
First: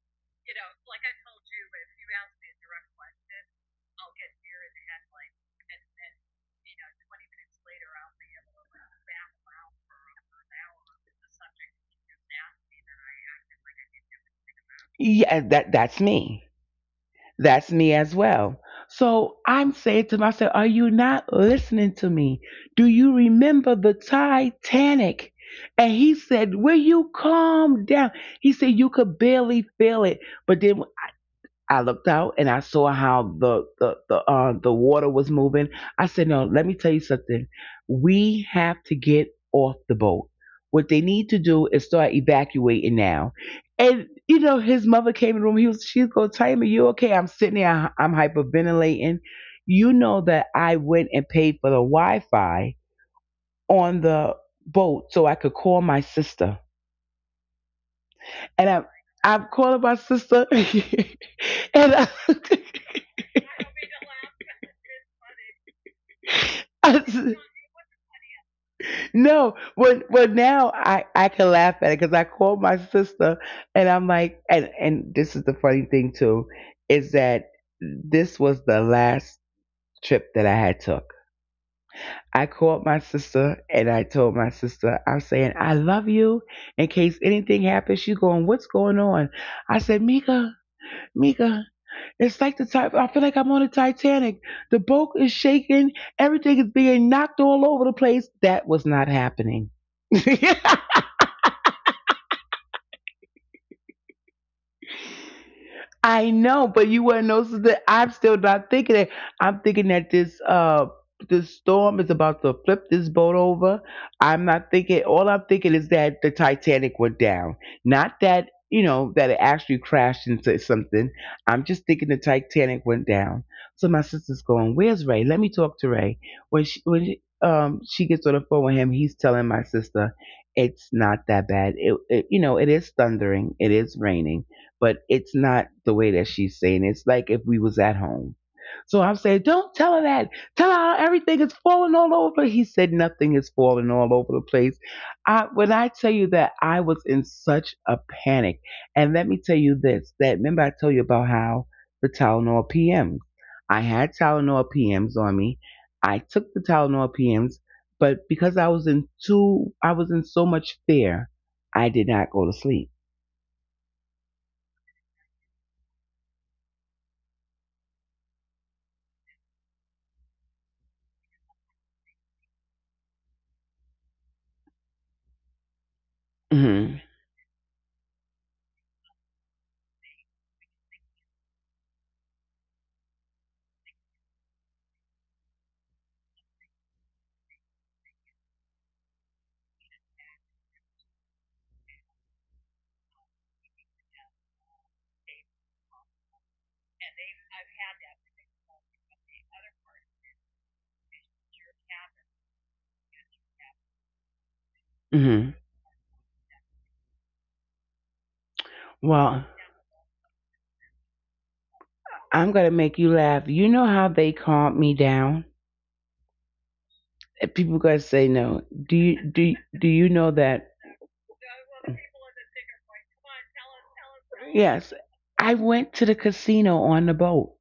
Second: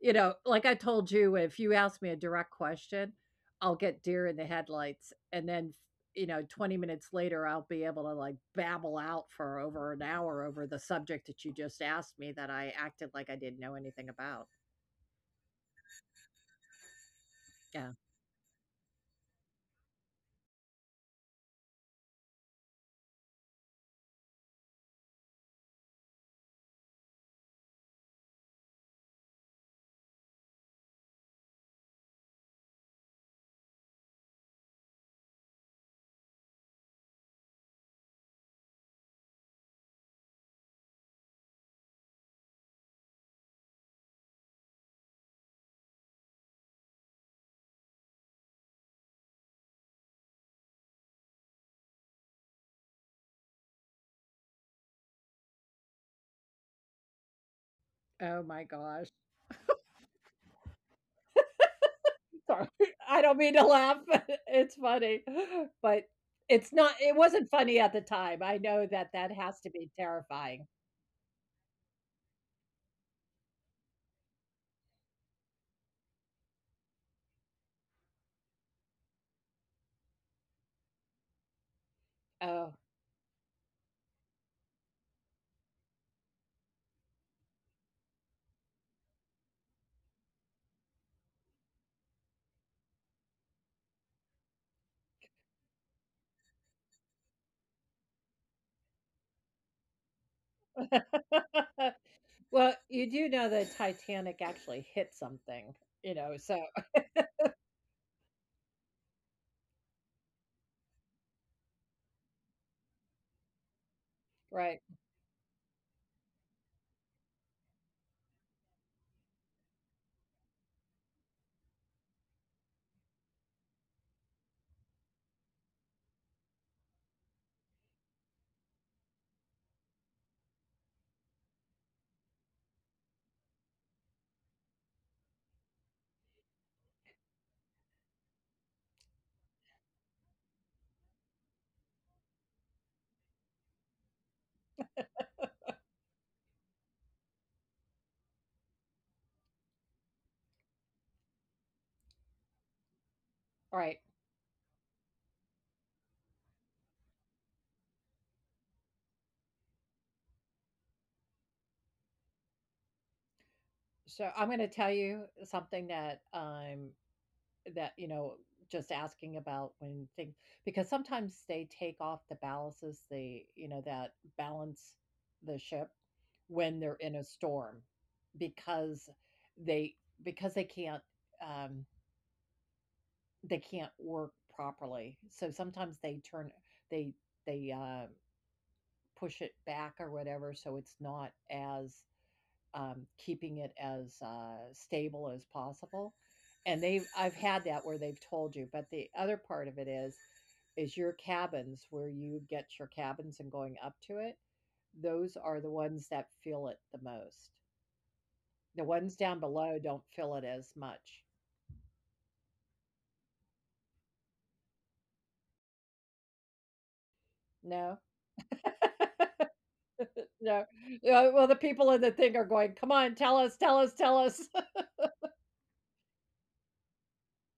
S1: you know, like I told you, if you ask me a direct question, I'll get deer in the headlights and then, you know, twenty minutes later I'll be able to like babble out for over an hour over the subject that you just asked me that I acted like I didn't know anything about.
S2: yeah, that that's me. That's
S1: Yeah.
S2: me as well. So I'm saying to myself, "Are you not listening to me? Do you remember the Titanic?" And he said, "Will you calm down?" He said, "You could barely feel it." But then I looked out and I saw how the the the, uh, the water was moving. I said, "No, let me tell you something. We have to get off the boat. What they need to do is start evacuating now." And you know, his mother came in the room. He was, she's go, "Time, are you okay?" I'm sitting there. I- I'm hyperventilating. You know that I went and paid for the Wi-Fi on the boat so I could call my sister.
S1: Oh my
S2: And I'm
S1: gosh.
S2: I'm calling my sister, and I.
S1: Sorry, I don't mean to laugh, but it's funny. But it's not
S2: I
S1: it
S2: s-
S1: wasn't funny at the time. I know that that has
S2: no,
S1: to be
S2: but but
S1: terrifying.
S2: now I I can laugh at it because I called my sister and I'm like, and and this is the funny thing too, is that this was the last trip that I had took. I
S1: Oh.
S2: called my sister and I told my sister, "I'm saying I love you. In case anything happens," she going, "What's going on?" I said, "Mika, Mika. It's like the type. I feel like I'm on the Titanic." The boat is shaking. Everything is being knocked all over the place. That was not happening.
S1: Well, you do know the Titanic actually hit something, you know,
S2: I
S1: so
S2: know, but you wouldn't know so that I'm still not thinking that. I'm thinking that this uh this storm is about to flip this boat over. I'm
S1: right.
S2: not thinking, all I'm thinking is that the Titanic went down. Not that, you know, that it actually crashed into something. I'm just thinking the Titanic went down. So my sister's going, where's Ray? Let me talk to Ray. When she when she, um she gets on the phone with him, he's telling my sister it's not that bad. It, it you know, it is thundering, it is raining, but it's not the way that she's saying it. It's like if we was at home. So I'm saying, don't tell her that. Tell her how everything is falling all over. He said nothing is falling all over the place. I, when I tell you that I was in such a panic, and let me tell you this: that remember I told you about how the Tylenol P Ms.
S1: All
S2: I
S1: right.
S2: had Tylenol P Ms on me. I took the Tylenol P Ms, but because I was in too, I was in so much fear, I did not go to sleep.
S1: So I'm gonna tell you something that, um that you know, just asking about when things, because sometimes they take off the balances, the you know that balance the ship when they're
S2: hmm
S1: in a storm because they because they can't, um, they can't work properly, so sometimes they turn, they they uh, push it back or whatever, so it's not as, um, keeping it as, uh, stable as possible. And they, I've had that where they've told you, but the other part of it is, is your cabins, where you get your cabins and going up to it. Those are
S2: hmm
S1: the ones that feel it the most. The ones down
S2: Well,
S1: below don't feel it as much.
S2: I'm gonna make you laugh. You know how they calmed me down? And people
S1: No,
S2: gonna say no. Do you do do you know
S1: no.
S2: that?
S1: Yeah, well, the people in the thing are going, come on, tell us, tell us, tell us.
S2: Yes, I went to the casino on the boat.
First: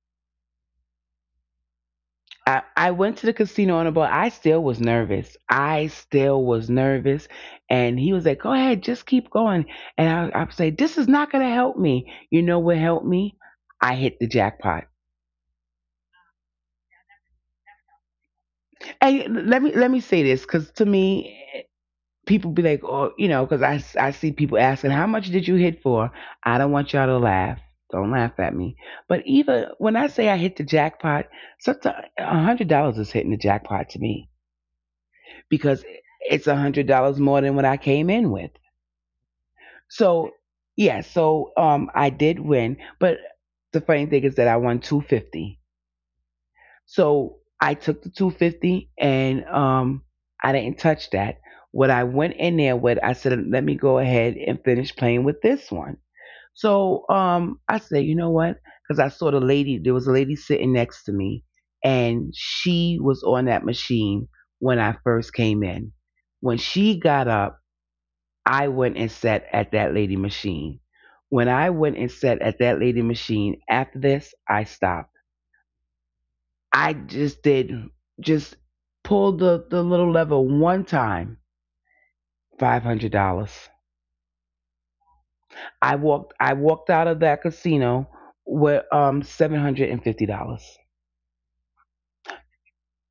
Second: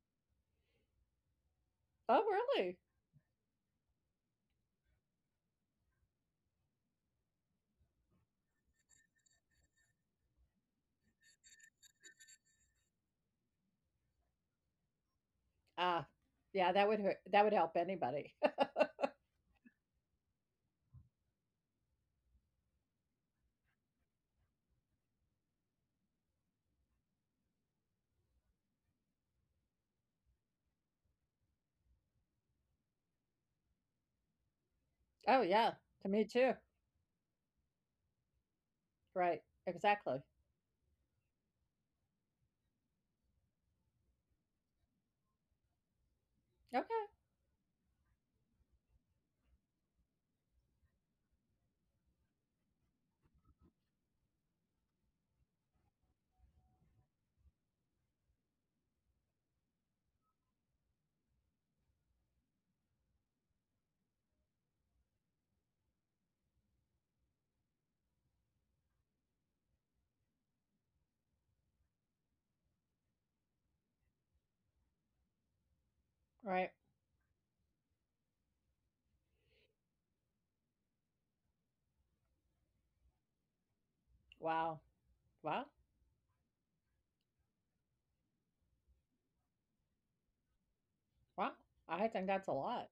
S1: Oh,
S2: I,
S1: really?
S2: I went to the casino on the boat. I still was nervous. I still was nervous. And he was like, go ahead, just keep going. And I, I would say, this is not going to help me. You know what helped me? I hit the jackpot.
S1: Ah, yeah, that would, hurt- that would help anybody.
S2: And let me let me say this because to me, people be like, oh, you know, because I I see people asking, how much did you hit for? I don't want y'all to laugh. Don't laugh at me. But even when I say I hit the jackpot, sometimes one hundred dollars is hitting the jackpot to me,
S1: Oh yeah,
S2: because
S1: to me
S2: it's
S1: too.
S2: one hundred dollars more than what I came in with.
S1: Right, exactly.
S2: So, yeah, so um, I did win. But the funny thing is that I won two fifty.
S1: Okay.
S2: So I took the two fifty and um, I didn't touch that. What I went in there with, I said, let me go ahead and finish playing with this one. So um, I said, you know what? Because I saw the lady, there was a lady sitting next to me, and she was on that machine when I first came in. When she got up, I went and sat at that lady machine. When I went and sat at that lady machine, after this, I stopped.
S1: Right.
S2: I just did, just pulled the, the little lever one time, five hundred dollars.
S1: Wow. Wow.
S2: I walked I walked out of that casino with um seven hundred and fifty dollars.
S1: Wow. I think that's a lot.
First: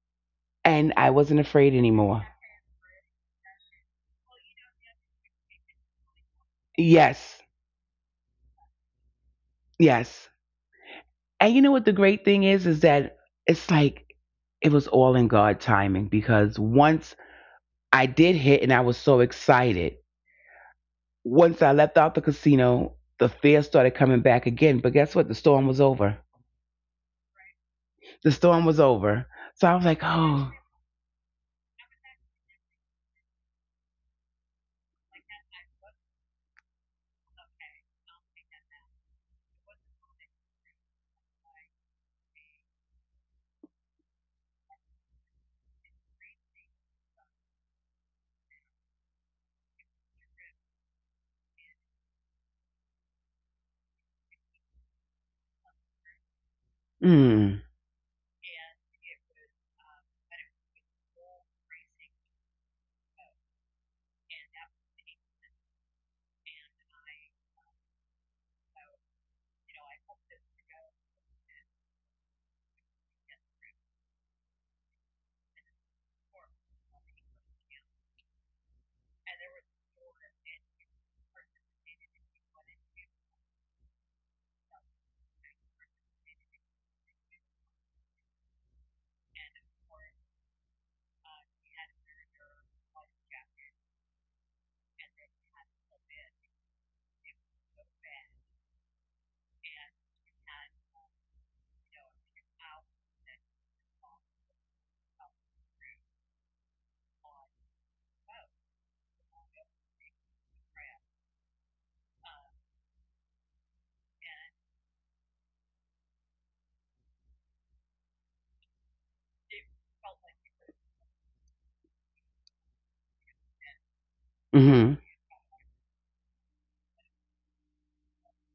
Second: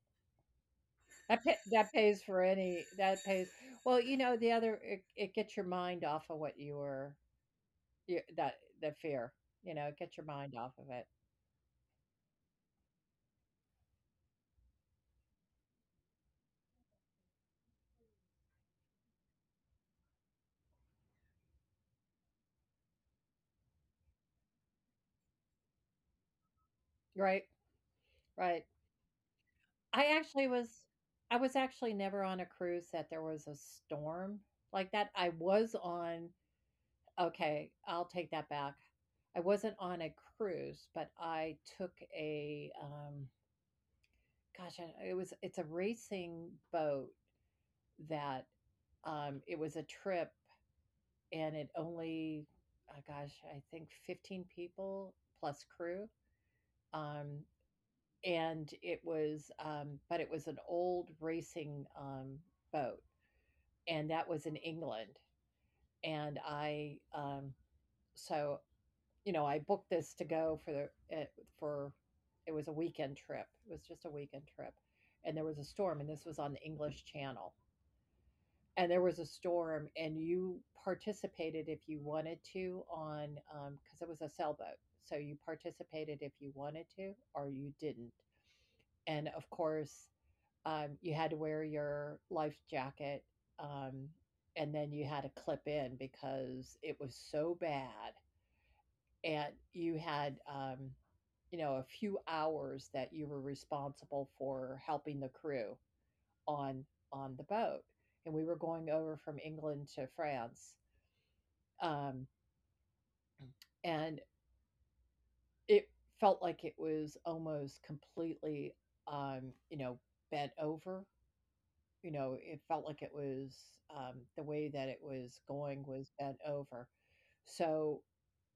S2: And I wasn't
S1: That pay,
S2: afraid
S1: that pays
S2: anymore.
S1: for any that pays. Well, you know, the other it, it gets your mind off of what you were
S2: Yes.
S1: you, that the fear. You know, it gets
S2: Yes.
S1: your mind off of it.
S2: And you know what the great thing is is that it's like it was all in God timing, because once I did hit and I was so excited, once I left out the casino, the fear started coming back again. But guess what? The storm was over.
S1: Right.
S2: The storm
S1: Right.
S2: was over. So I was like,
S1: I
S2: oh.
S1: actually was I was actually never on a cruise that there was a storm like that. I was on, okay, I'll take that back. I wasn't on a cruise, but I took a um gosh, I it was it's a racing boat that, um, it was a trip, and it only, oh gosh, I think fifteen people plus crew, um,
S2: Mm.
S1: and it was, um but it was an old racing, um, boat, and that was in England, and I, um so, you know, I booked this to go for the eh, for, it was a weekend trip. It was just a weekend trip, and there was a storm, and this was on the English Channel. And there was a storm, and you participated if you wanted to on, um because it was a sailboat, so you participated if you wanted to or you didn't. And of course, um you had to wear your life jacket, um and then you had to clip in because it was so bad, and you had, um you know, a few hours that you were responsible for helping the crew on on the boat. And we were going over from England to France. Um, and it felt like it was almost completely, um, you know, bent over. You know, it felt like it was, um, the way that
S2: Mm-hmm.
S1: it was going was bent over. So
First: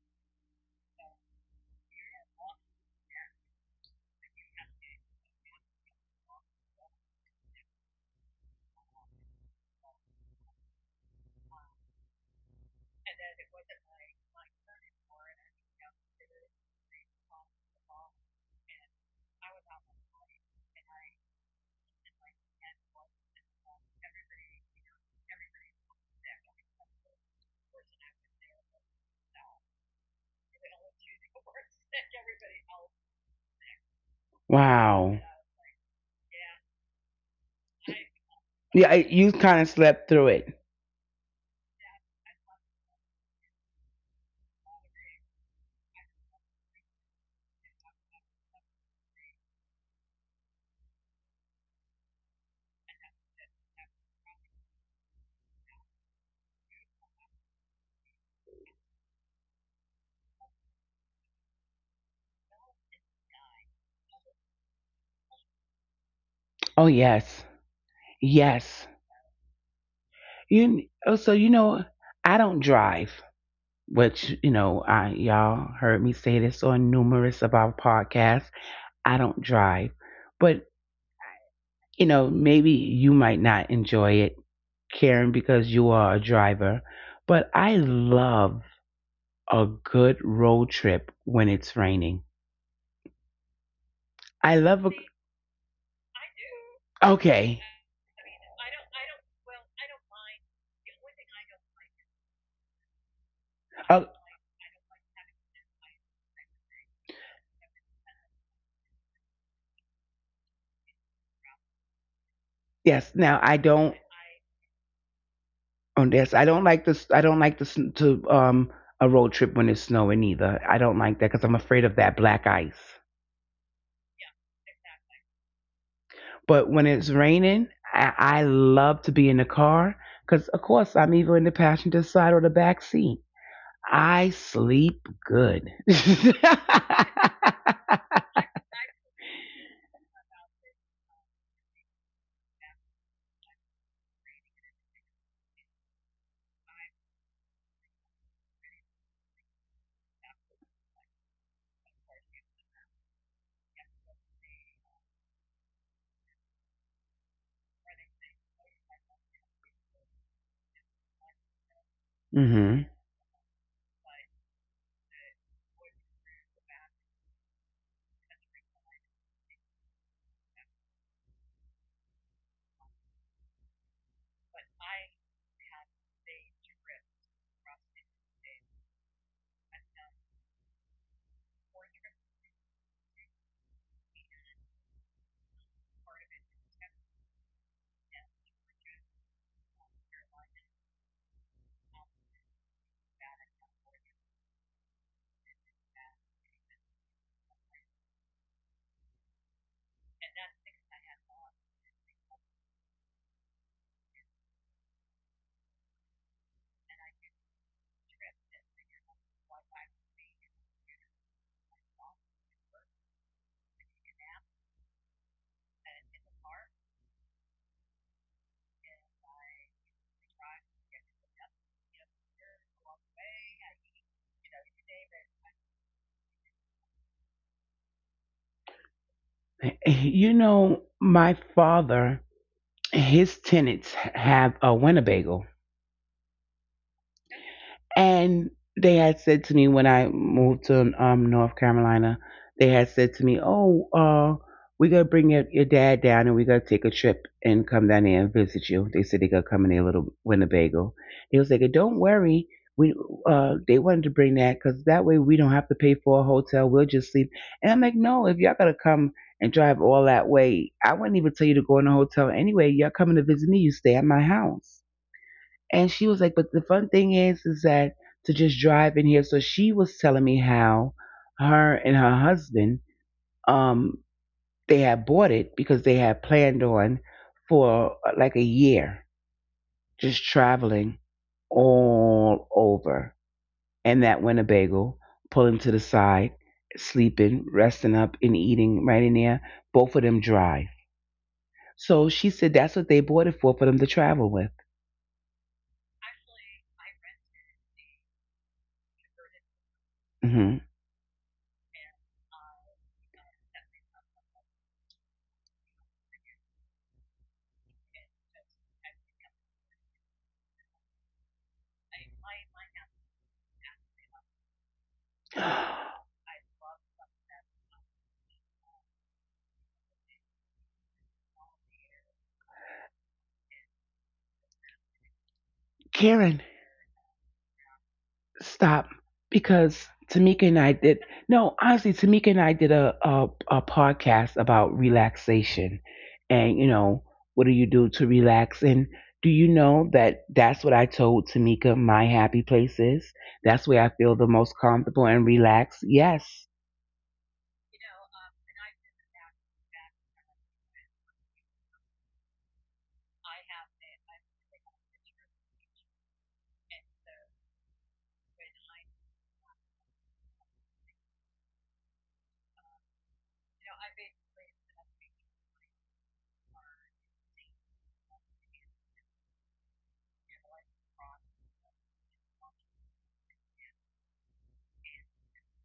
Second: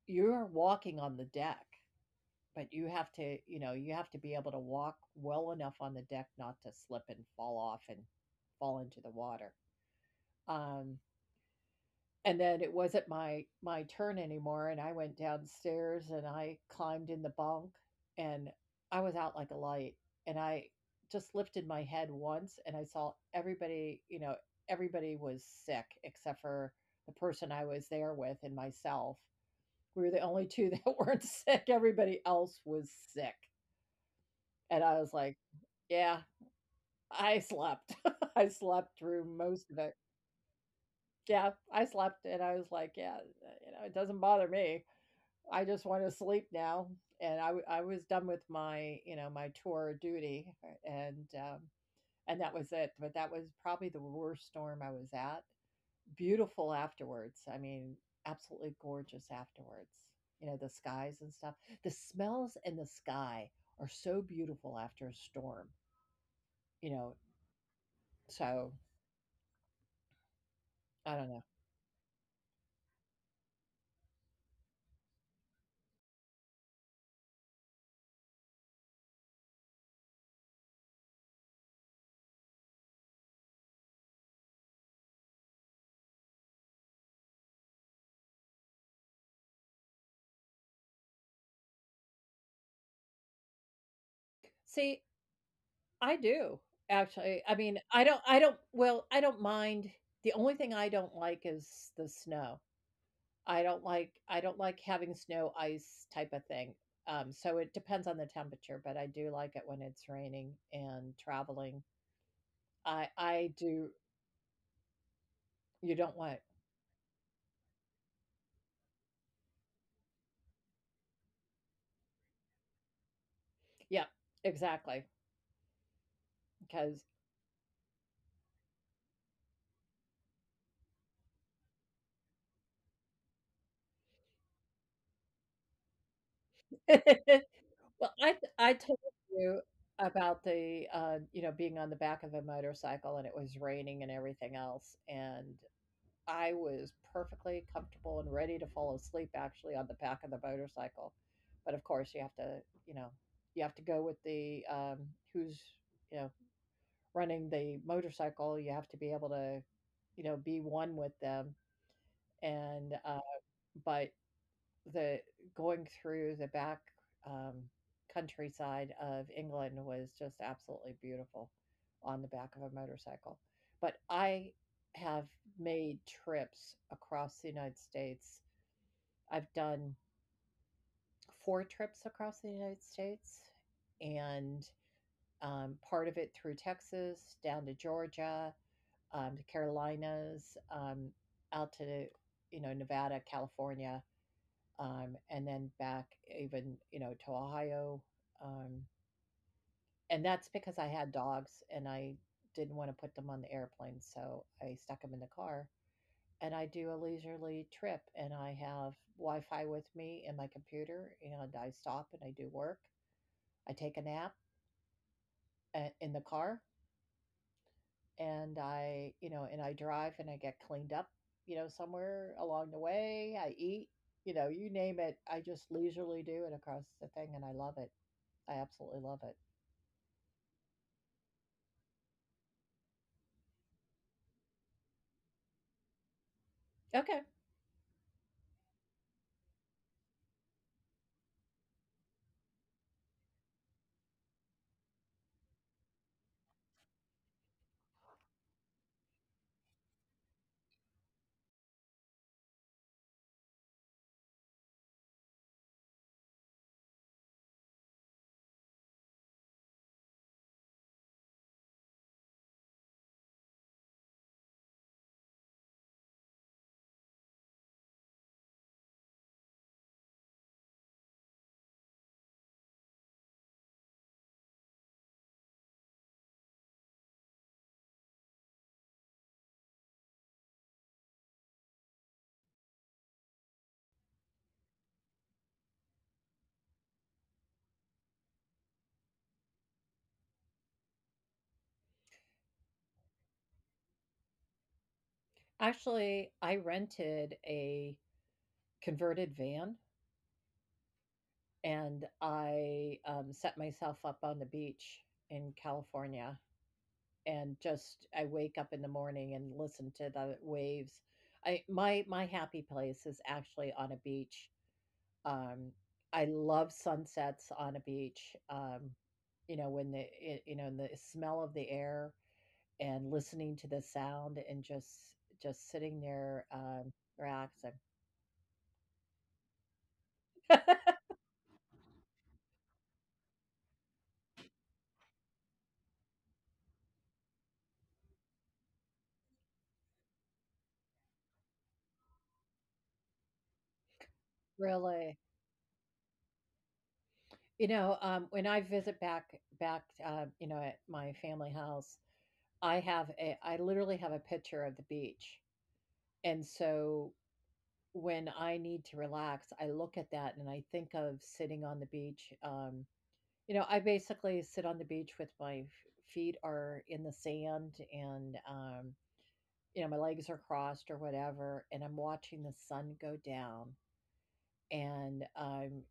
S1: you're walking on the deck, but you have to, you know, you have to be able to walk well enough on the deck not to slip and fall off and fall into the water. Um, And then it wasn't my my turn anymore, and I went downstairs and I climbed in the bunk and I was out like a light. And I just lifted my head once and I saw everybody, you know, everybody was sick except for the person I was there with and myself. We were the only two that weren't sick. Everybody else was sick. And I
S2: Wow.
S1: was like, yeah, I slept. I
S2: Yeah, I,
S1: slept
S2: you
S1: through
S2: kind of
S1: most of
S2: slept
S1: it.
S2: through it.
S1: Yeah, I slept and I was like, yeah, you know, it doesn't bother me. I just want to sleep now. And I, w- I was done with my, you know, my tour of duty, uh, and, um, and that was it. But that was probably the worst storm I was at. Beautiful afterwards. I mean, absolutely gorgeous afterwards. You know, the skies and stuff. The smells in the sky are so beautiful after a storm, you
S2: Oh,
S1: know.
S2: yes,
S1: So
S2: yes. You,
S1: I don't
S2: oh,
S1: know.
S2: so you know, I don't drive, which you know, I y'all heard me say this on numerous of our podcasts. I don't drive, but you know, maybe you might not enjoy it, Karen, because you are a driver. But I love a good road trip when it's raining. I
S1: See,
S2: love a—
S1: I do actually. I
S2: okay.
S1: mean, I don't, I don't, well, I don't mind. The only thing I don't like is the snow. I don't
S2: Oh
S1: like, I don't like having snow, ice type of thing. Um, so it depends on the temperature, but I do like it when it's raining and traveling. I
S2: yes.
S1: I
S2: Now I
S1: do.
S2: don't.
S1: You don't
S2: Oh
S1: want.
S2: yes. I don't like this. I don't like this to um a road trip when it's snowing either. I don't like that because I'm afraid of that black ice.
S1: Yeah, exactly.
S2: But
S1: Because
S2: when it's raining, I, I love to be in the car because of course I'm either in the passenger side or the back seat. I sleep good.
S1: well, I I told you about the, uh, you know, being on the back of a motorcycle and it was raining and everything else, and I was perfectly comfortable and ready to fall asleep actually on the back of the motorcycle. But of course, you have to, you know, you have to go with the, um, who's, you know, running the motorcycle. You have to be able to, you know, be one with them. And,
S2: Hmm.
S1: uh, but the going through the back, um, countryside of England was just absolutely beautiful on the back of a motorcycle. But I have made trips across the United States. I've done four trips across the United States, and um, part of it through Texas, down to Georgia, um, the Carolinas, um, out to, you know, Nevada, California, um, and then back even, you know, to Ohio, um, and that's because I had dogs and I didn't want to put them on the airplane, so I stuck them in the car. And I do a leisurely trip, and I have Wi-Fi with me in my computer, and I stop and I do work. I take a nap, uh, in the car, and I, you know, and I drive and I get cleaned up, you know, somewhere along the way. I eat, you know, you name it. I just leisurely do it across the thing, and I love it. I absolutely love it.
S2: You know, my father, his tenants have a Winnebago.
S1: Okay.
S2: And they had said to me when I moved to um, North Carolina, they had said to me, "Oh, uh, we're gonna bring your, your dad down and we're gonna take a trip and come down there and visit you." They said they're gonna come in their little Winnebago. They was like, "Don't worry." We, uh, they wanted to bring that because that way we don't have to pay for a hotel. We'll just sleep. And I'm like, no, if y'all gotta come and drive all that way, I wouldn't even tell you to go in a hotel anyway. Y'all coming to visit me, you stay at my house. And she was like, but the fun thing is, is that to just drive in here. So she was telling me how her and her husband, um, they had bought it because they had planned on, for uh, like a year, just traveling all over. And that Winnebago, pulling to the side, sleeping, resting up, and eating right in there. Both of them drive. So she said that's what they bought it for, for them to travel with.
S1: Actually, I rented a converted van
S2: Hmm.
S1: and I, um, set myself up on the beach in California, and just I wake up in the morning and listen to the waves. I, my my happy place is actually on a beach. Um, I love sunsets on a beach. Um, you know when the it, you know, and the smell of the air and listening to the sound and just just sitting there,
S2: Karen,
S1: um, relaxing.
S2: stop, because Tamika and I did, no honestly, Tamika and I did a, a a podcast about relaxation, and you know, what do you do to relax, and do you know that that's what I told Tamika, my happy place is, that's where I feel the most
S1: Really.
S2: comfortable and relaxed, yes.
S1: You know, um, when I visit back, back, uh, you know, at my family house, I have a I literally have a picture of the beach. And so when I need to relax, I look at that and I think of sitting on the beach. Um, you know, I basically sit on the beach with my f- feet are in the sand, and um, you know, my legs are crossed or whatever, and I'm watching the sun go down, and um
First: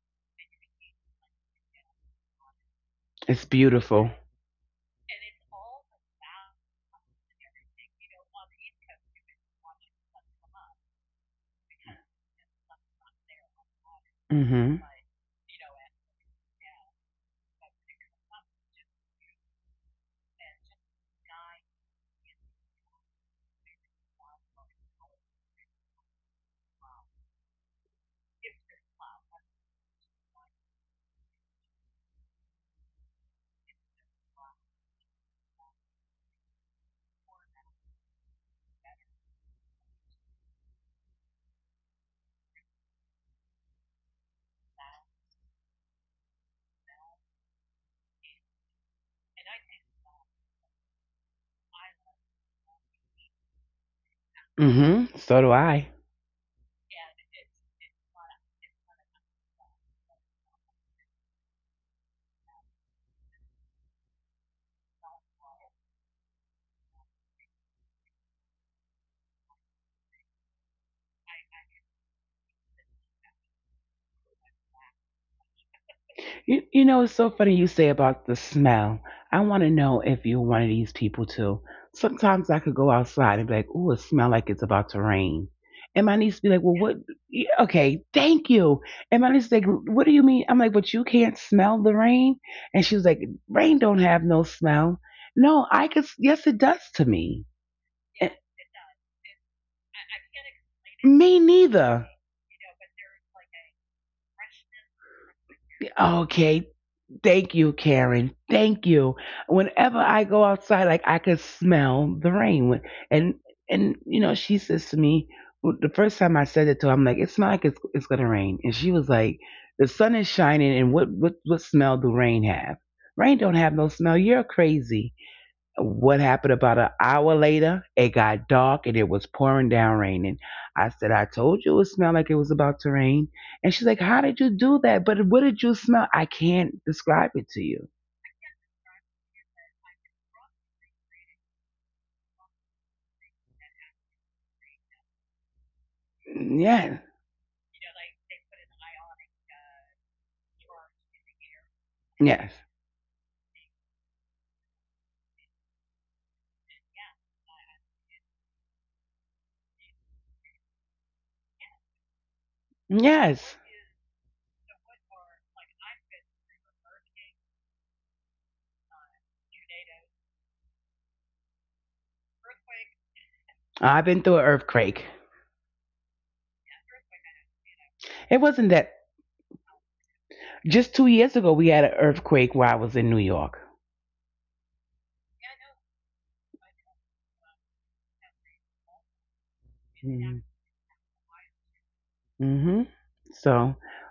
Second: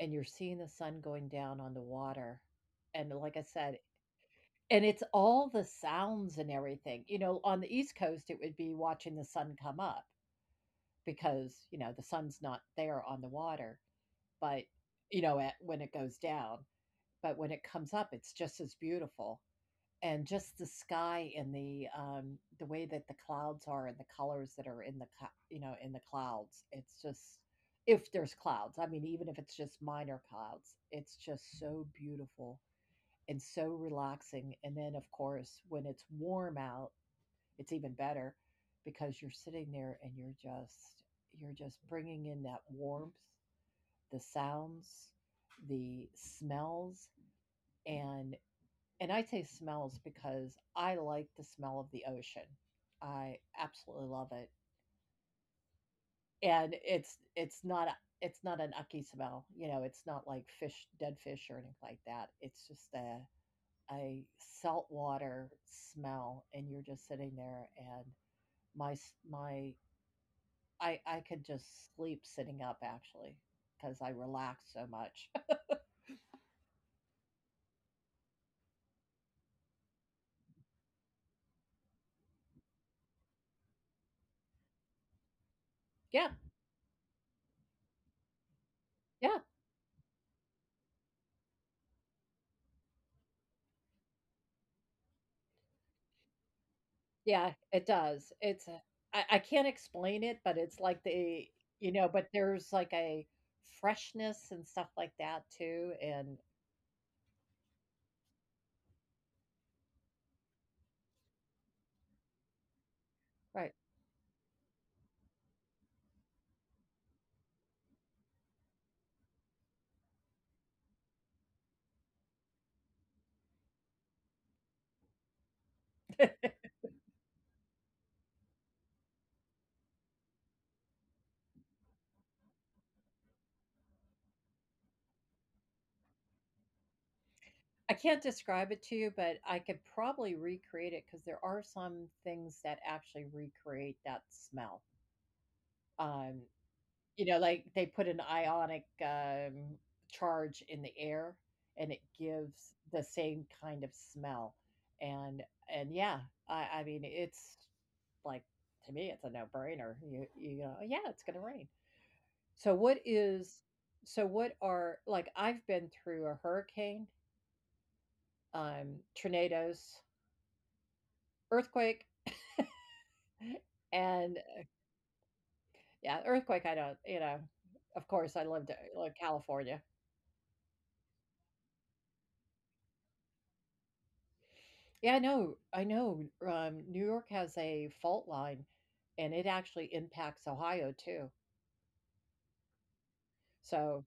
S1: and you're seeing the sun going down on the water. And like I
S2: It's
S1: said,
S2: beautiful.
S1: and it's all the sounds and everything. You know, on the East Coast it would be watching the sun come up because, you know, the sun's not there on the water, but
S2: Mhm.
S1: you know, at, when it goes down, but when it comes up it's just as beautiful. And just the sky and the, um, the way that the clouds are and the colors that are in the co- you know, in the clouds, it's just, if there's clouds, I mean, even if it's just minor clouds, it's just so beautiful and so relaxing. And then of course, when it's warm out, it's even better because you're sitting there and you're just you're just bringing in that warmth, the sounds, the smells, and and I say smells because I like the smell of the ocean. I absolutely love it.
S2: Mhm, so do I.
S1: And it's it's not a, it's not an icky smell, you know, it's not like fish, dead fish or anything like that. It's just a a saltwater smell, and you're just sitting there, and my s- my I I could just sleep sitting up actually because I relax so much.
S2: You, you know, it's so funny you say about the smell. I want to know if you're one of these people too. Sometimes I could go outside and be like, "Ooh, it smell like it's about to rain," and my
S1: Yeah.
S2: niece be like, "Well, what? Yeah, okay, thank you." And my
S1: Yeah.
S2: niece like, "What do you mean?" I'm like, "But you can't smell the rain," and she was like, "Rain don't have no smell." No, I could. Yes, it does to me.
S1: Yeah, it
S2: Eh,
S1: does. It's a, I I can't explain it, but it's like
S2: me
S1: the you know,
S2: neither.
S1: but there's like a freshness and stuff like that too, and
S2: Okay, thank you, Karen. Thank you. Whenever I go outside, like I could smell the rain. And
S1: right.
S2: and you know, she says to me, well, the first time I said it to her, I'm like, it's not like it's it's gonna rain. And she was like, the sun is shining, and what what what smell do rain have? Rain don't have no smell. You're crazy. What happened, about an hour later, it got dark and it was pouring down rain. And I said, I told you it smelled like it was about to rain. And she's like, how did you do that? But what did you smell? I can't describe it to you.
S1: I can't describe it to you, but I could probably recreate it because there are some things that actually recreate that smell. Um,
S2: Yes,
S1: you know, like they put an ionic, um, charge in the air, and it
S2: yes,
S1: gives the same kind of smell, and and yeah, I I mean, it's like, to me it's a no-brainer. you you know, yeah, it's going to rain. so what
S2: yes.
S1: is so what are, like, I've been through a hurricane, um tornadoes, earthquake,
S2: I've been through
S1: and,
S2: an
S1: uh,
S2: earthquake.
S1: yeah, earthquake, I don't, you know, of
S2: It
S1: course I
S2: wasn't
S1: lived
S2: that.
S1: in, like, California.
S2: Just two years ago, we had an earthquake while I was in New York.
S1: Yeah, I know, I know, um New York has a fault line, and it actually impacts Ohio too.
S2: Mm-hmm. So,
S1: So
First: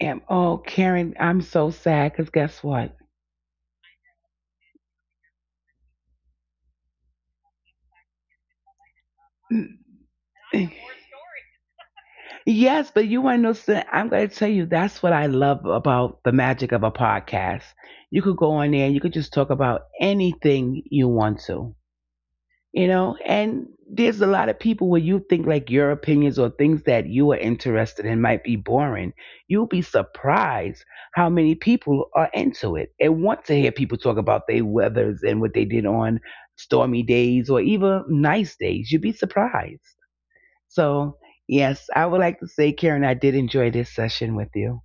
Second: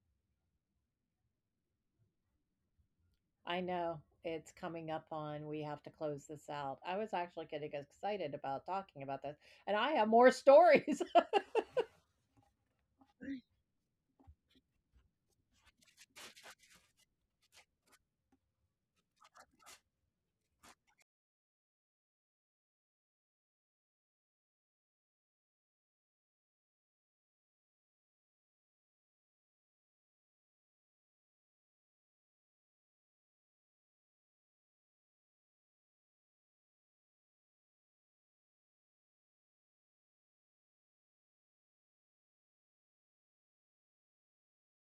S2: and, oh, Karen, I'm so sad because guess what?
S1: I know. It's coming up on, we have to close this out. I was actually getting excited about talking about this,
S2: More
S1: and I have more stories.
S2: stories. Yes, but you want to know, I'm going to tell you, that's what I love about the magic of a podcast. You could go on there and you could just talk about anything you want to, you know? And there's a lot of people where you think like your opinions or things that you are interested in might be boring. You'll be surprised how many people are into it and want to hear people talk about their weathers and what they did on stormy days or even nice days. You'd be surprised. So, yes, I would like to say, Karen, I did enjoy this session with you.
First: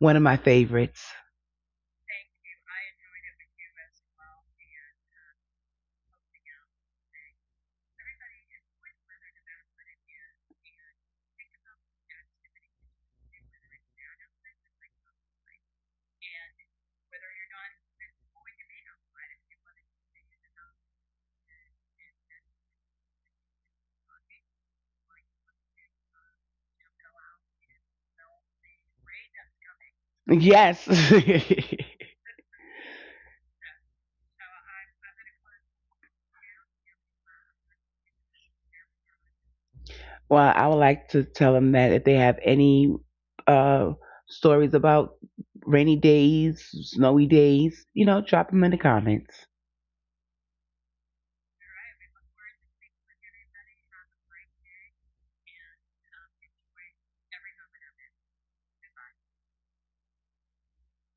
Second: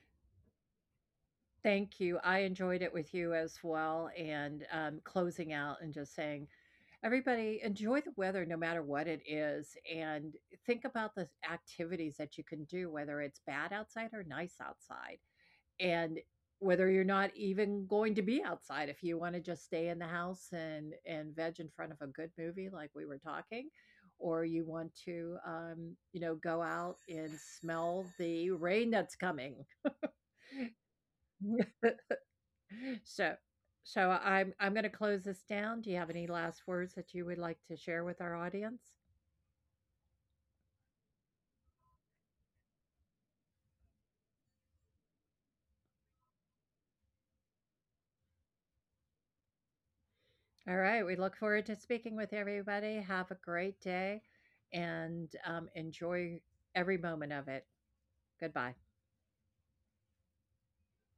S2: One of my favorites.
S1: Thank you. I enjoyed it with you as well. And um, closing out and just saying, everybody, enjoy the weather no matter what it is. And think about the activities that you can do, whether it's bad outside or nice outside. And whether you're not even going to be outside, if you want to just stay in the house and and veg in front of a good movie like we were talking, or you want to, um you know, go out and smell the rain that's coming.
S2: Yes.
S1: so so i'm i'm going to close this down. Do you have any last words that you would like to share with our audience?
S2: Well, I would like to tell them that if they have any uh, stories about rainy days, snowy days, you know, drop them in the comments.
S1: All right, we look forward to speaking with everybody. Have a great day, and um, enjoy every moment of it. Goodbye.